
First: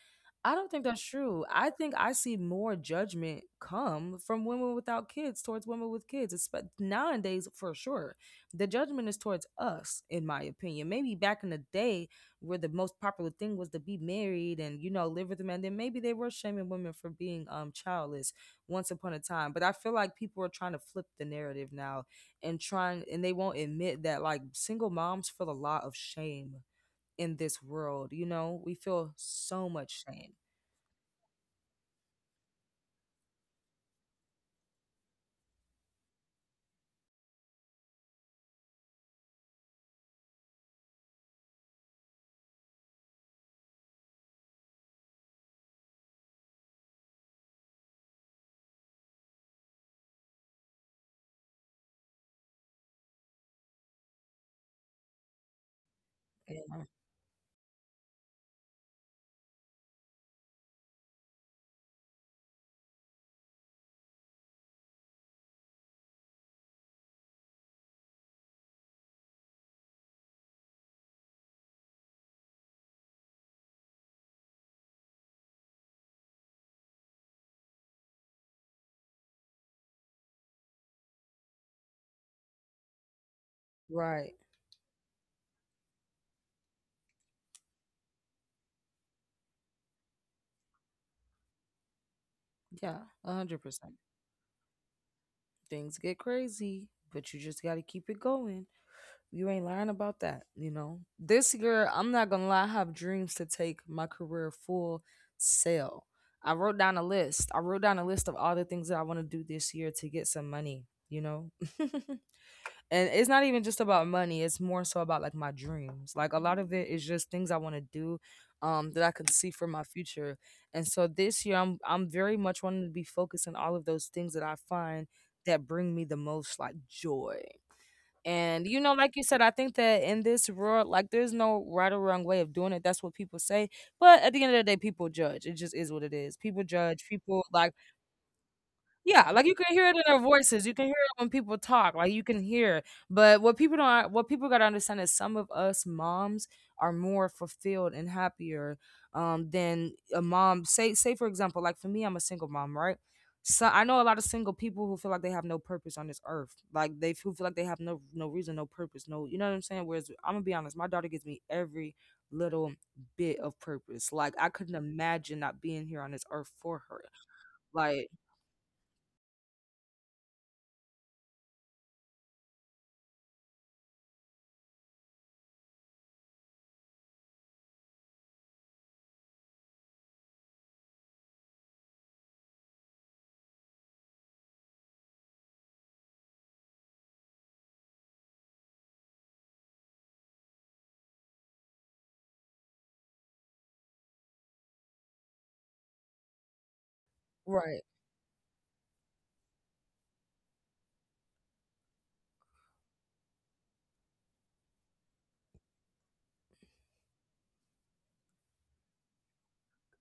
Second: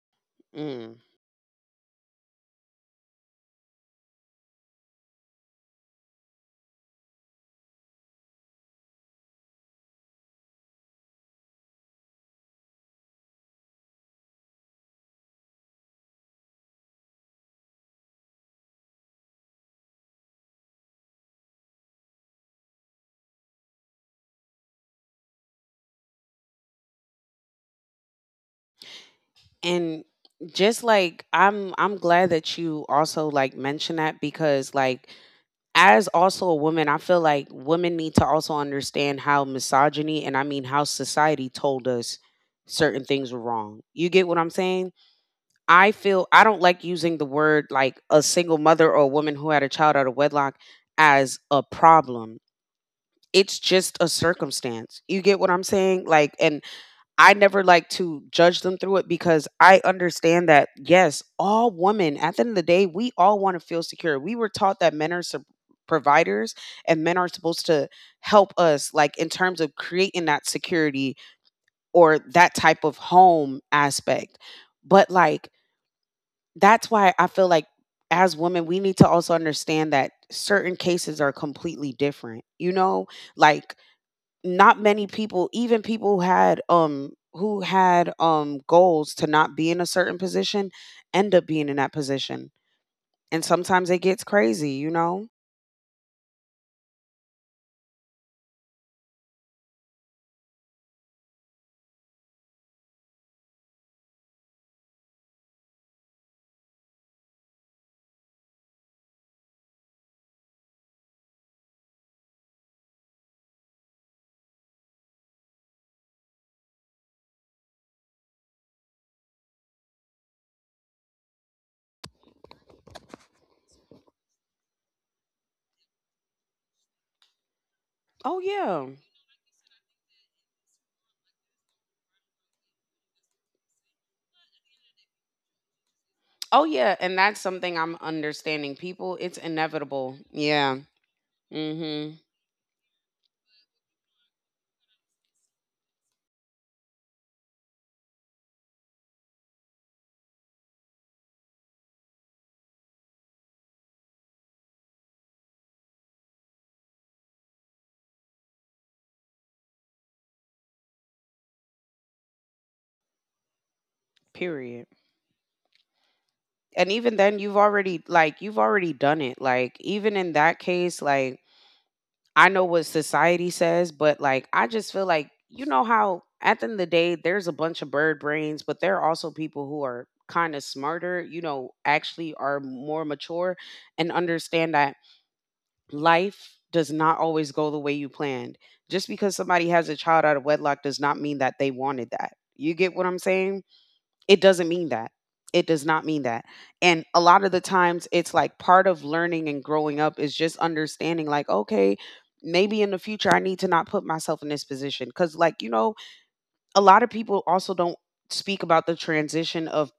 Speaker 1: I don't think
Speaker 2: Mm.
Speaker 1: that's true. I think I see more judgment come from women without kids towards women with kids. It's, but nowadays, for sure, the judgment is towards us, in my opinion. Maybe back in the day, where the most popular thing was to be married and, you know, live with a man, then maybe they were shaming women for being childless once upon a time. But I feel like people are trying to flip the narrative now and trying, and they won't admit that like single moms feel a lot of shame in this world. You know, we feel so much
Speaker 2: And
Speaker 1: shame.
Speaker 2: just like I'm glad that you also like mentioned that because like as also a woman, I feel like women need to also understand how misogyny and I mean how society told us certain things were wrong. You get what I'm saying? I don't like using the word like a single mother or a woman who had a child out of wedlock as a problem. It's just a circumstance. You get what I'm saying? Like, and
Speaker 1: Yeah,
Speaker 2: I never like to judge them through it because I understand that, yes, all women, at the end of the day, we all want to feel secure. We were taught that men are providers and men are supposed to help us, like, in terms of creating that security or that type of home aspect. But, like, that's why I feel like as women, we need to also understand that certain cases are completely different. You know, like
Speaker 1: right.
Speaker 2: not many people, even people who had goals to not be in a certain position end up being in that position.
Speaker 1: Yeah,
Speaker 2: And sometimes
Speaker 1: 100%.
Speaker 2: it gets crazy, you know?
Speaker 1: Things get crazy, but you just got to keep it going. You ain't lying about that, you know? This year, I'm not going to lie, I have dreams to take my career full sail. I wrote down a list. I wrote down a list of all the things that I want to do this year to get some money, you know? And it's not even just about money, it's more so about like my dreams. Like a lot of it is just things I want to do that I can see for my future. And so this year I'm very much wanting to be focused on all of those things that I find that bring me the most like joy.
Speaker 2: Oh
Speaker 1: And you
Speaker 2: yeah.
Speaker 1: know, like you said, I think that in this world, like there's no right or wrong way of doing it, that's what people say, but at the end of the day people judge. It just is what it is,
Speaker 2: Oh
Speaker 1: people
Speaker 2: yeah,
Speaker 1: judge
Speaker 2: and that's
Speaker 1: people. Like
Speaker 2: something I'm understanding. People,
Speaker 1: yeah,
Speaker 2: it's
Speaker 1: like, you can hear it in
Speaker 2: inevitable.
Speaker 1: their voices, you
Speaker 2: Yeah.
Speaker 1: can hear it when people talk, like,
Speaker 2: Mhm.
Speaker 1: you can hear. But what people don't what people gotta understand is some of us moms are more fulfilled and happier, than a mom say, for example, like, for me, I'm a single mom, right? So, I know a lot of single people who feel like they have no purpose on this earth, like, they who feel like they have no reason, no purpose, no, you know what I'm saying? Whereas, Imma be honest, my daughter gives me every little bit of purpose, like, I couldn't
Speaker 2: Period.
Speaker 1: imagine not being here on this earth for
Speaker 2: And
Speaker 1: her,
Speaker 2: even then you've already
Speaker 1: like.
Speaker 2: like you've already done it, like even in that case, like I know what society says, but like I just feel like, you know, how at the end of the day there's a bunch of bird brains, but there are also people who are kind of smarter, you know, actually are more mature and understand that life does not always go the way you planned. Just because somebody has a child out of wedlock does not mean that they wanted that, you get what I'm saying? It doesn't mean that. It does not mean that. And a lot of the
Speaker 1: Right.
Speaker 2: times, it's like part of learning and growing up is just understanding, like, okay, maybe in the future, I need to not put myself in this position. Cause, like, you know, a lot of people also don't speak about the transition of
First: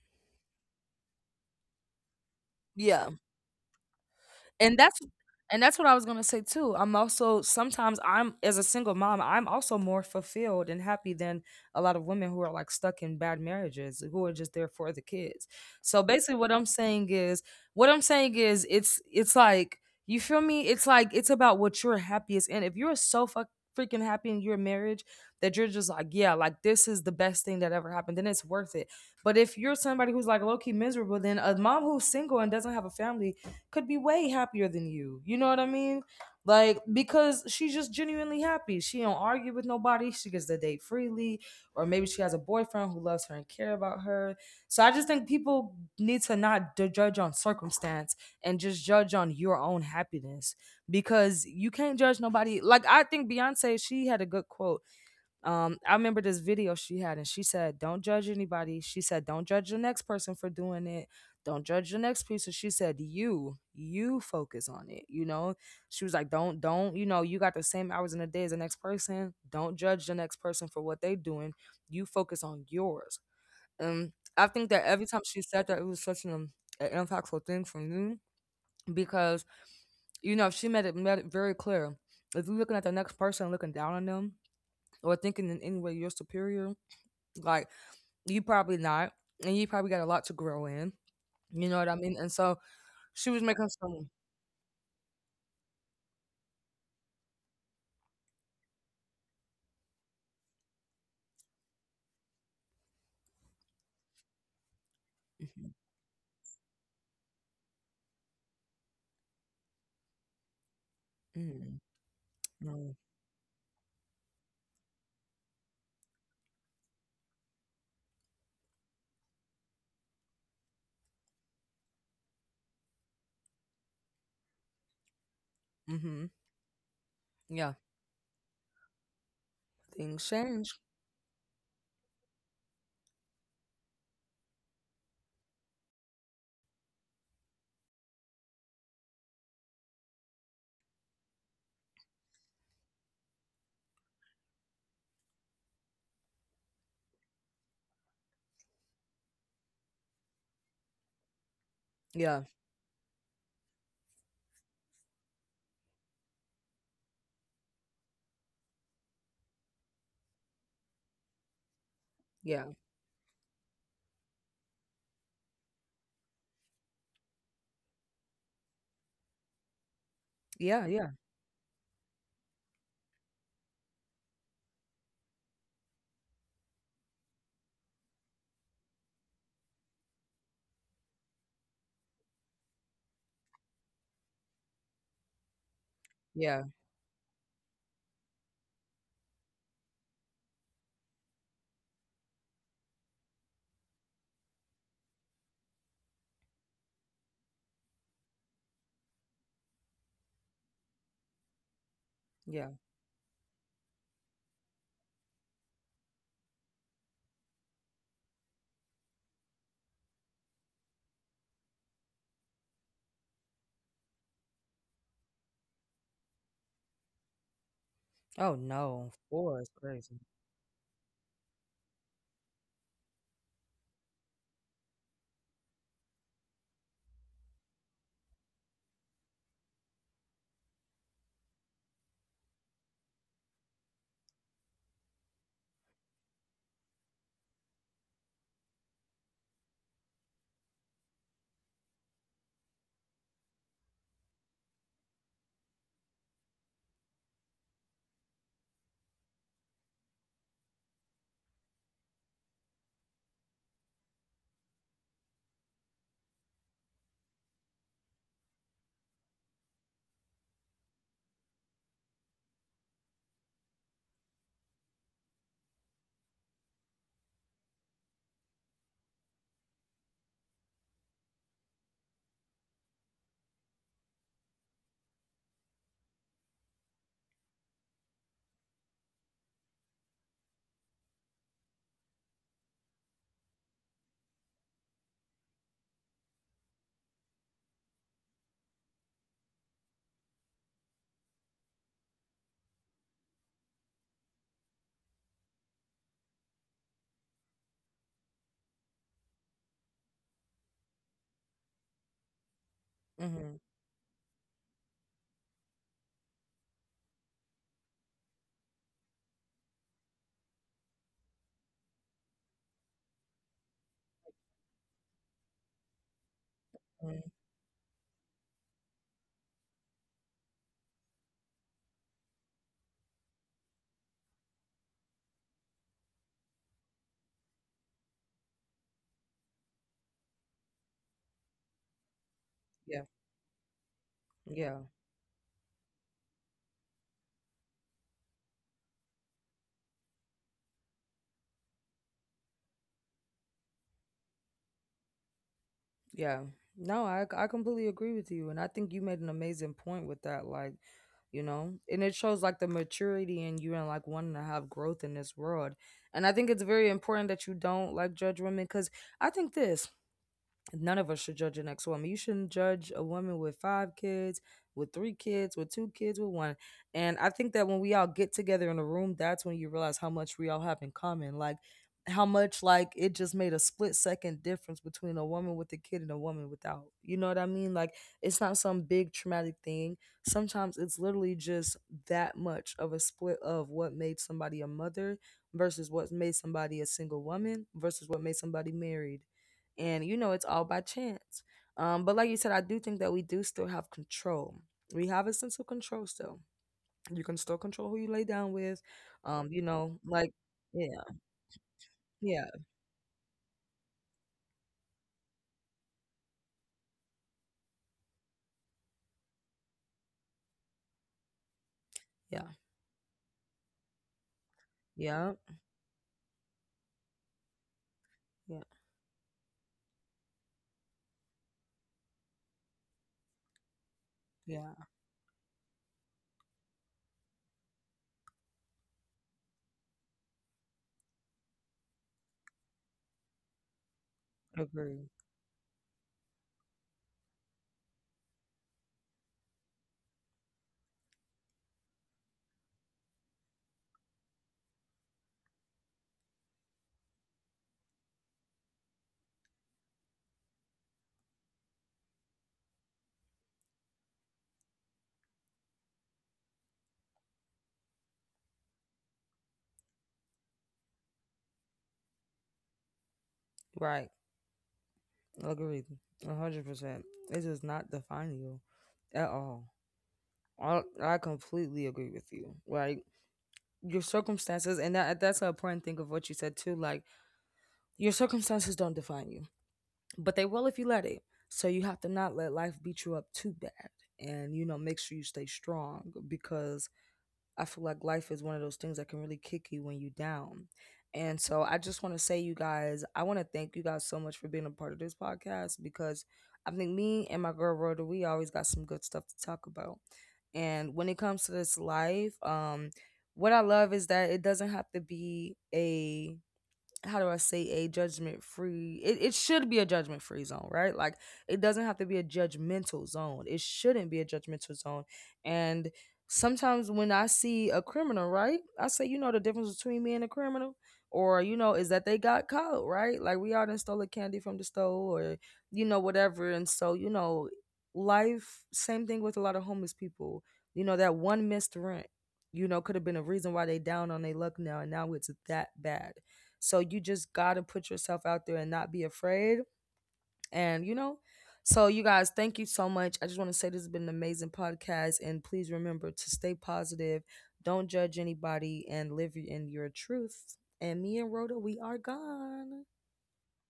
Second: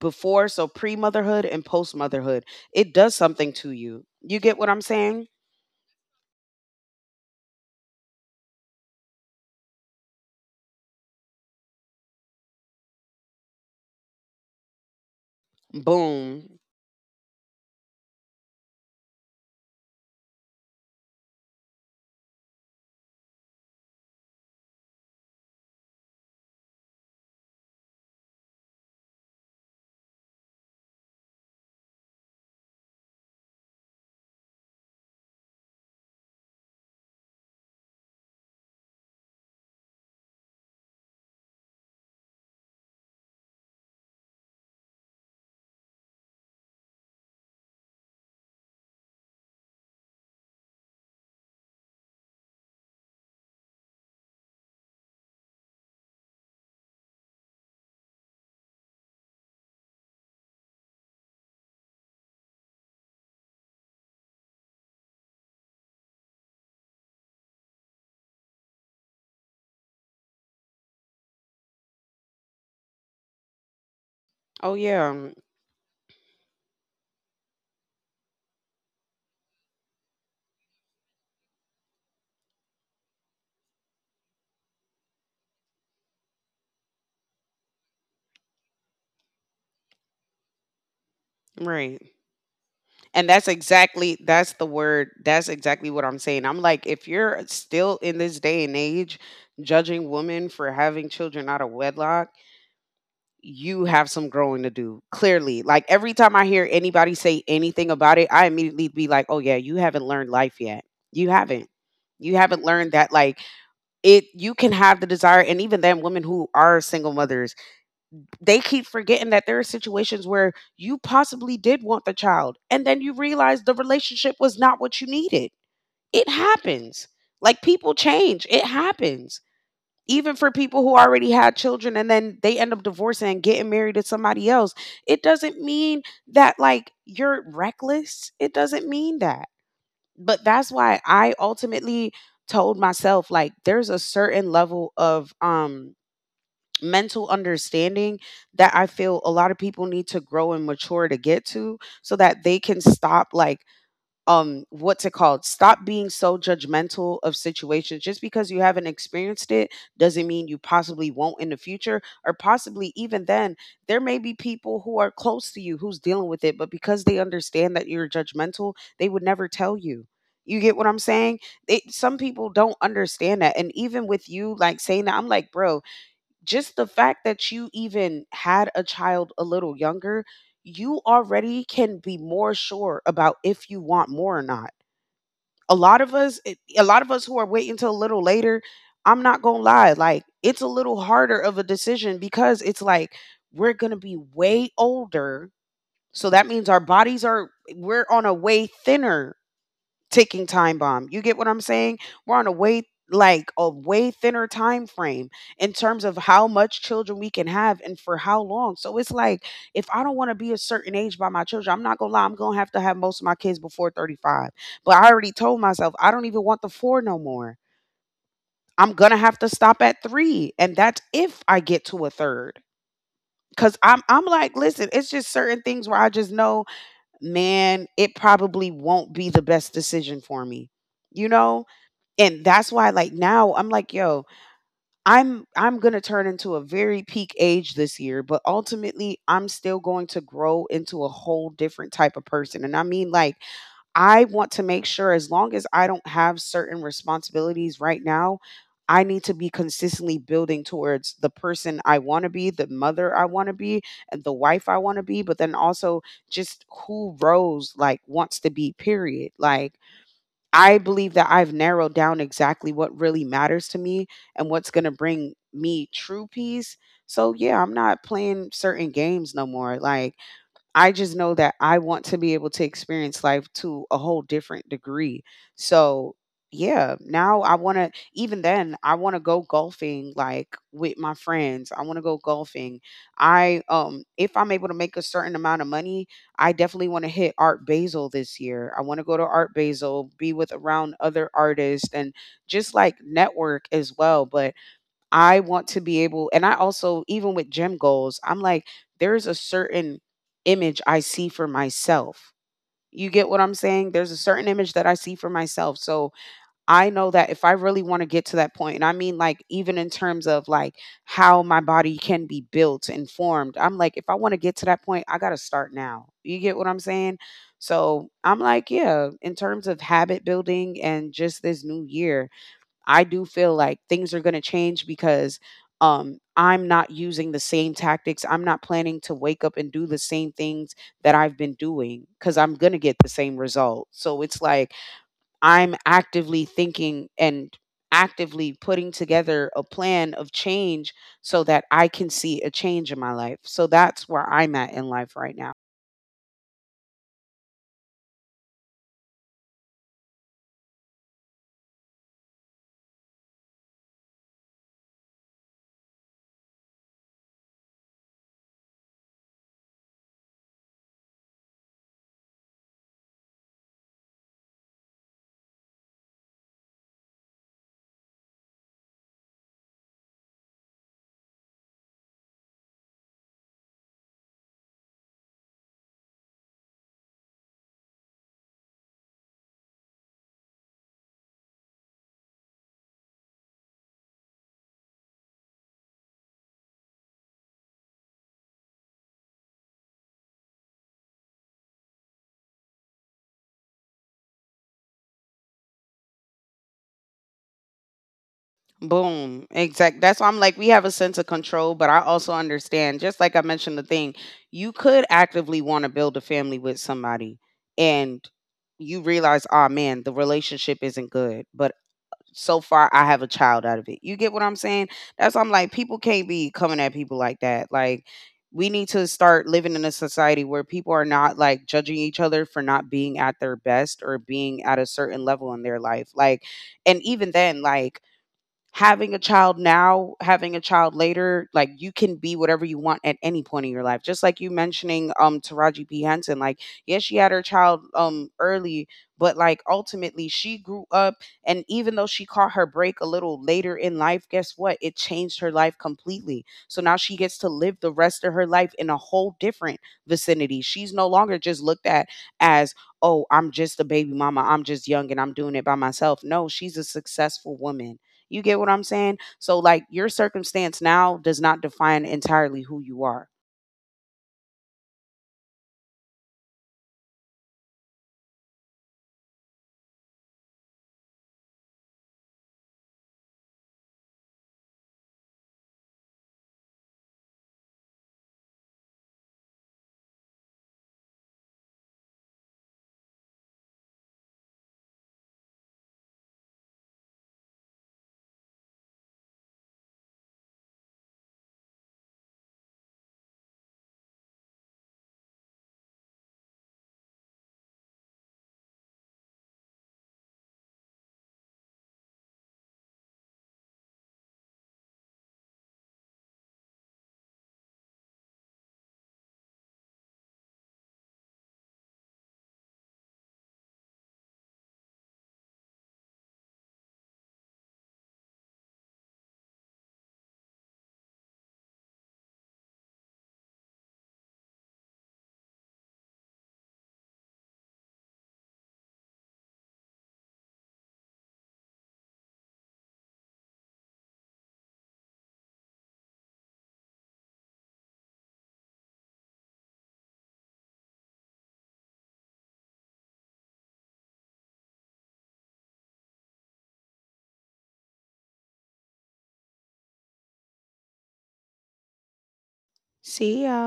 Speaker 2: before, so pre motherhood and post motherhood. It
Speaker 1: Yeah.
Speaker 2: does something to you. You get what
Speaker 1: And
Speaker 2: I'm
Speaker 1: that's
Speaker 2: saying?
Speaker 1: and that's what I was gonna say too. I'm also sometimes I'm, as a single mom, I'm also more fulfilled and happy than a lot of women who are like stuck in bad marriages, who are just there for the kids. So basically
Speaker 2: Boom.
Speaker 1: what I'm saying is it's like, you feel me? It's like it's about what you're happiest in. If you're so fuck freaking happy in your marriage that you're just like, yeah, like this is the best thing that ever happened, then it's worth it. But if you're somebody who's like low key miserable, then a mom who's single and doesn't have a family could be way happier than you. You know what I mean? Like because she's just genuinely happy. She don't argue with nobody. She gets to date freely, or maybe she has a boyfriend who loves her and care about her. So I just think people need to not d- judge on circumstance and just judge on your own happiness, because you can't judge nobody. Like I think Beyonce, she had a good quote. I remember this video she had, and she said, don't judge anybody. She said, don't judge the next person for doing it, don't judge the next person. She said, you focus on it, you know. She was like, don't, you know, you got the same hours in the day as the next person, don't judge the next person for what they doing, you focus on yours. I
Speaker 2: Oh,
Speaker 1: think that every time
Speaker 2: yeah.
Speaker 1: she said that, it was such an impactful thing for me, because you know she made it very clear, if you're looking at the next person, looking down on them, or thinking in any way you're superior, like you probably not, and you probably got a lot to grow in. You know what I
Speaker 2: Right.
Speaker 1: mean? And so
Speaker 2: And
Speaker 1: she was
Speaker 2: that's
Speaker 1: making some.
Speaker 2: exactly that's the word. That's exactly what I'm saying. I'm like, if you're still in this day and age judging women for having children out of wedlock, you have some growing to do. Clearly,
Speaker 1: Mm-hmm.
Speaker 2: like every time I hear anybody say anything about it, I immediately be like, "Oh yeah, you haven't learned life yet. You haven't. You haven't learned
Speaker 1: mm
Speaker 2: that like it. You can have the desire, and even then, women who are single mothers, they keep forgetting that there are situations where you possibly did want the child and then you realize the relationship was not what you needed. It
Speaker 1: mm-hmm.
Speaker 2: happens. Like
Speaker 1: Yeah,
Speaker 2: people change, it happens.
Speaker 1: things
Speaker 2: Even for people
Speaker 1: change.
Speaker 2: who already had children and then they end up divorcing and getting married to somebody else, it doesn't mean that like you're reckless. It doesn't mean that. But that's why I ultimately told myself like there's a certain level of mental understanding that I feel a lot of people need to grow and mature to get to, so that
Speaker 1: Yeah,
Speaker 2: they can stop like what's it called stop being so judgmental of situations. Just because you haven't experienced it doesn't mean you possibly won't in the future, or
Speaker 1: yeah,
Speaker 2: possibly even then there may be people who are close to you who's dealing with it, but because they understand that you're judgmental, they would never tell you. You get what
Speaker 1: yeah,
Speaker 2: I'm
Speaker 1: yeah,
Speaker 2: saying? It, some people don't understand that, and even with you like saying that, I'm like bro, just the fact that you even had a child a little younger, you already can be more sure about if you want more or not. A lot of us,
Speaker 1: yeah,
Speaker 2: a lot of us who are waiting till a little later, I'm not gonna lie, like it's a little harder of a decision because it's like we're gonna be way older. So that means we're on a way thinner ticking time bomb. You get what I'm saying? We're on a
Speaker 1: yeah.
Speaker 2: way like a way thinner time frame in terms of how much children we can have and for how long. So it's like if I don't want to be a certain age by my children, I'm not gonna lie, I'm gonna have to have most of my kids before 35. But I already told myself I don't even want the four no more.
Speaker 1: Oh
Speaker 2: I'm
Speaker 1: no,
Speaker 2: gonna have to
Speaker 1: four is
Speaker 2: stop at
Speaker 1: crazy.
Speaker 2: three. And that's if I get to a third. Cause I'm like, listen, it's just certain things where I just know, man, it probably won't be the best decision for me, you know? And that's why like now I'm like, yo, I'm gonna turn into a very peak age this year, but ultimately I'm still going to grow into a whole different type of person. And I mean like I want to make sure, as long as I don't have certain responsibilities right now, I need to be consistently building towards the person I want to be, the mother I want to be, and the wife I want to be, but then also just who Rose like wants to be, period. Like, I believe that I've narrowed down exactly what really matters to me and what's going to bring me true peace. So yeah, I'm not playing certain games no more. Like I just know that I want to be able to experience life to a whole different degree. So, yeah, now I want to, even then, I want to go golfing like with my friends. I want to go golfing. I, if I'm able to make a certain amount of money, I definitely want to hit Art Basel this year. I want to go to Art Basel, be with around other artists and just like network as well. But I want to be able, and I also, even with gym goals, I'm like there's a certain image I see for myself. You get what
Speaker 1: Mm-hmm,
Speaker 2: I'm saying? There's a certain image that I see for myself. So I know that if I really want to get to that point, and I mean like even in terms of like how my body can be built and formed, I'm like, if I want to get to that point, I got to start now. You get what I'm
Speaker 1: mm-hmm,
Speaker 2: saying? So I'm like, yeah, in terms of habit building and just this new year, I do feel like things are going to change because I'm not using the same tactics. I'm not planning to wake up and do the same things that I've been doing because I'm going to get
Speaker 1: yeah,
Speaker 2: the same result. So it's
Speaker 1: yeah.
Speaker 2: like I'm actively thinking and actively putting together a plan of change so that I can see a change in my life. So that's where I'm at in life right now.
Speaker 1: Yeah. No, I completely agree with you, and I think you made an amazing point with that, like, you know, and it shows like the maturity in you and like wanting to have growth in this world. And I think it's very important that you don't like judge women, cuz I think this none of us should judge an ex-woman. You shouldn't judge a woman with five kids, with three kids, with two kids, with one. And I think that when we all get together in a room, that's when you realize how much we all have in common. Like how much, like it just made a split second difference between a woman with a kid and a woman without. You know what I mean? Like it's not some big traumatic thing. Sometimes it's literally just that much of a split of what made somebody a mother versus what made somebody a single woman versus what made somebody married. And you know it's all by chance. But like you said, I do think that we do still have control, we have a sense of control still. You can still control who you lay down with.
Speaker 2: Boom.
Speaker 1: You know,
Speaker 2: Exact. That's why
Speaker 1: like
Speaker 2: I'm like, we have a
Speaker 1: yeah,
Speaker 2: sense of control, but I also
Speaker 1: yeah,
Speaker 2: understand, just like I mentioned the thing, you could actively want to build a family with somebody and you realize, oh man, the relationship isn't good, but
Speaker 1: yeah,
Speaker 2: so far I have a child out of it. You get what I'm saying?
Speaker 1: yeah,
Speaker 2: That's why I'm like, people can't be coming at people like that. Like,
Speaker 1: yeah,
Speaker 2: we need to start living in a society where people are not like judging each other for not being at their best or being at
Speaker 1: yeah.
Speaker 2: a certain level in their life. Like, and even then, like, having a child now, having a child later, like you can be whatever you want at any point in your life. Just like you
Speaker 1: Agree.
Speaker 2: mentioning Taraji P. Henson, like, yes, she had her child early, but like ultimately she grew up, and even though she caught her break a little later in life, guess what? It changed her life completely. So now she gets to live the rest of her life in a whole different vicinity. She's no longer just looked at as, oh, I'm just a baby mama, I'm just young and I'm doing it by myself. No, she's a successful woman, you get what I'm saying? So, like, your circumstance now does not define entirely who you are.
Speaker 1: Right. Agree. A 100%, it does not define you at all. I completely agree with you. Like your circumstances, and that's an important thing of what you said too, like your circumstances don't define you, but they will if you let it. So you have to not let life beat you up too bad. And you know, make sure you stay strong, because I feel like life is one of those things that can really kick you when you down. And so I just want to say, you guys, I want to thank you guys so much for being a part of this podcast, because I think me and my girl Rhoda, we always got some good stuff to talk about. And when it comes to this life, what I love is that it doesn't have to be a, how do I say, a judgment free? It should be a judgment free zone, right? Like it doesn't have to be a judgmental zone. It shouldn't be a judgmental zone. And sometimes when I see a criminal, right, I say, you know, the difference between me and a criminal, or you know, is that they got caught, right? Like we all done stole a candy from the store, or you know, whatever. And so you know, life. Same thing with a lot of homeless people. You know, that one missed rent, you know, could have been a reason why they down on their luck now, and now it's that bad. So you just got to put yourself out there and not be afraid. And, you know, so you guys, thank you so much. I just want to say this has been an amazing podcast. And please remember to stay positive, don't judge anybody, and live in your truth. And me and Rhoda, we are gone.
Speaker 2: See ya.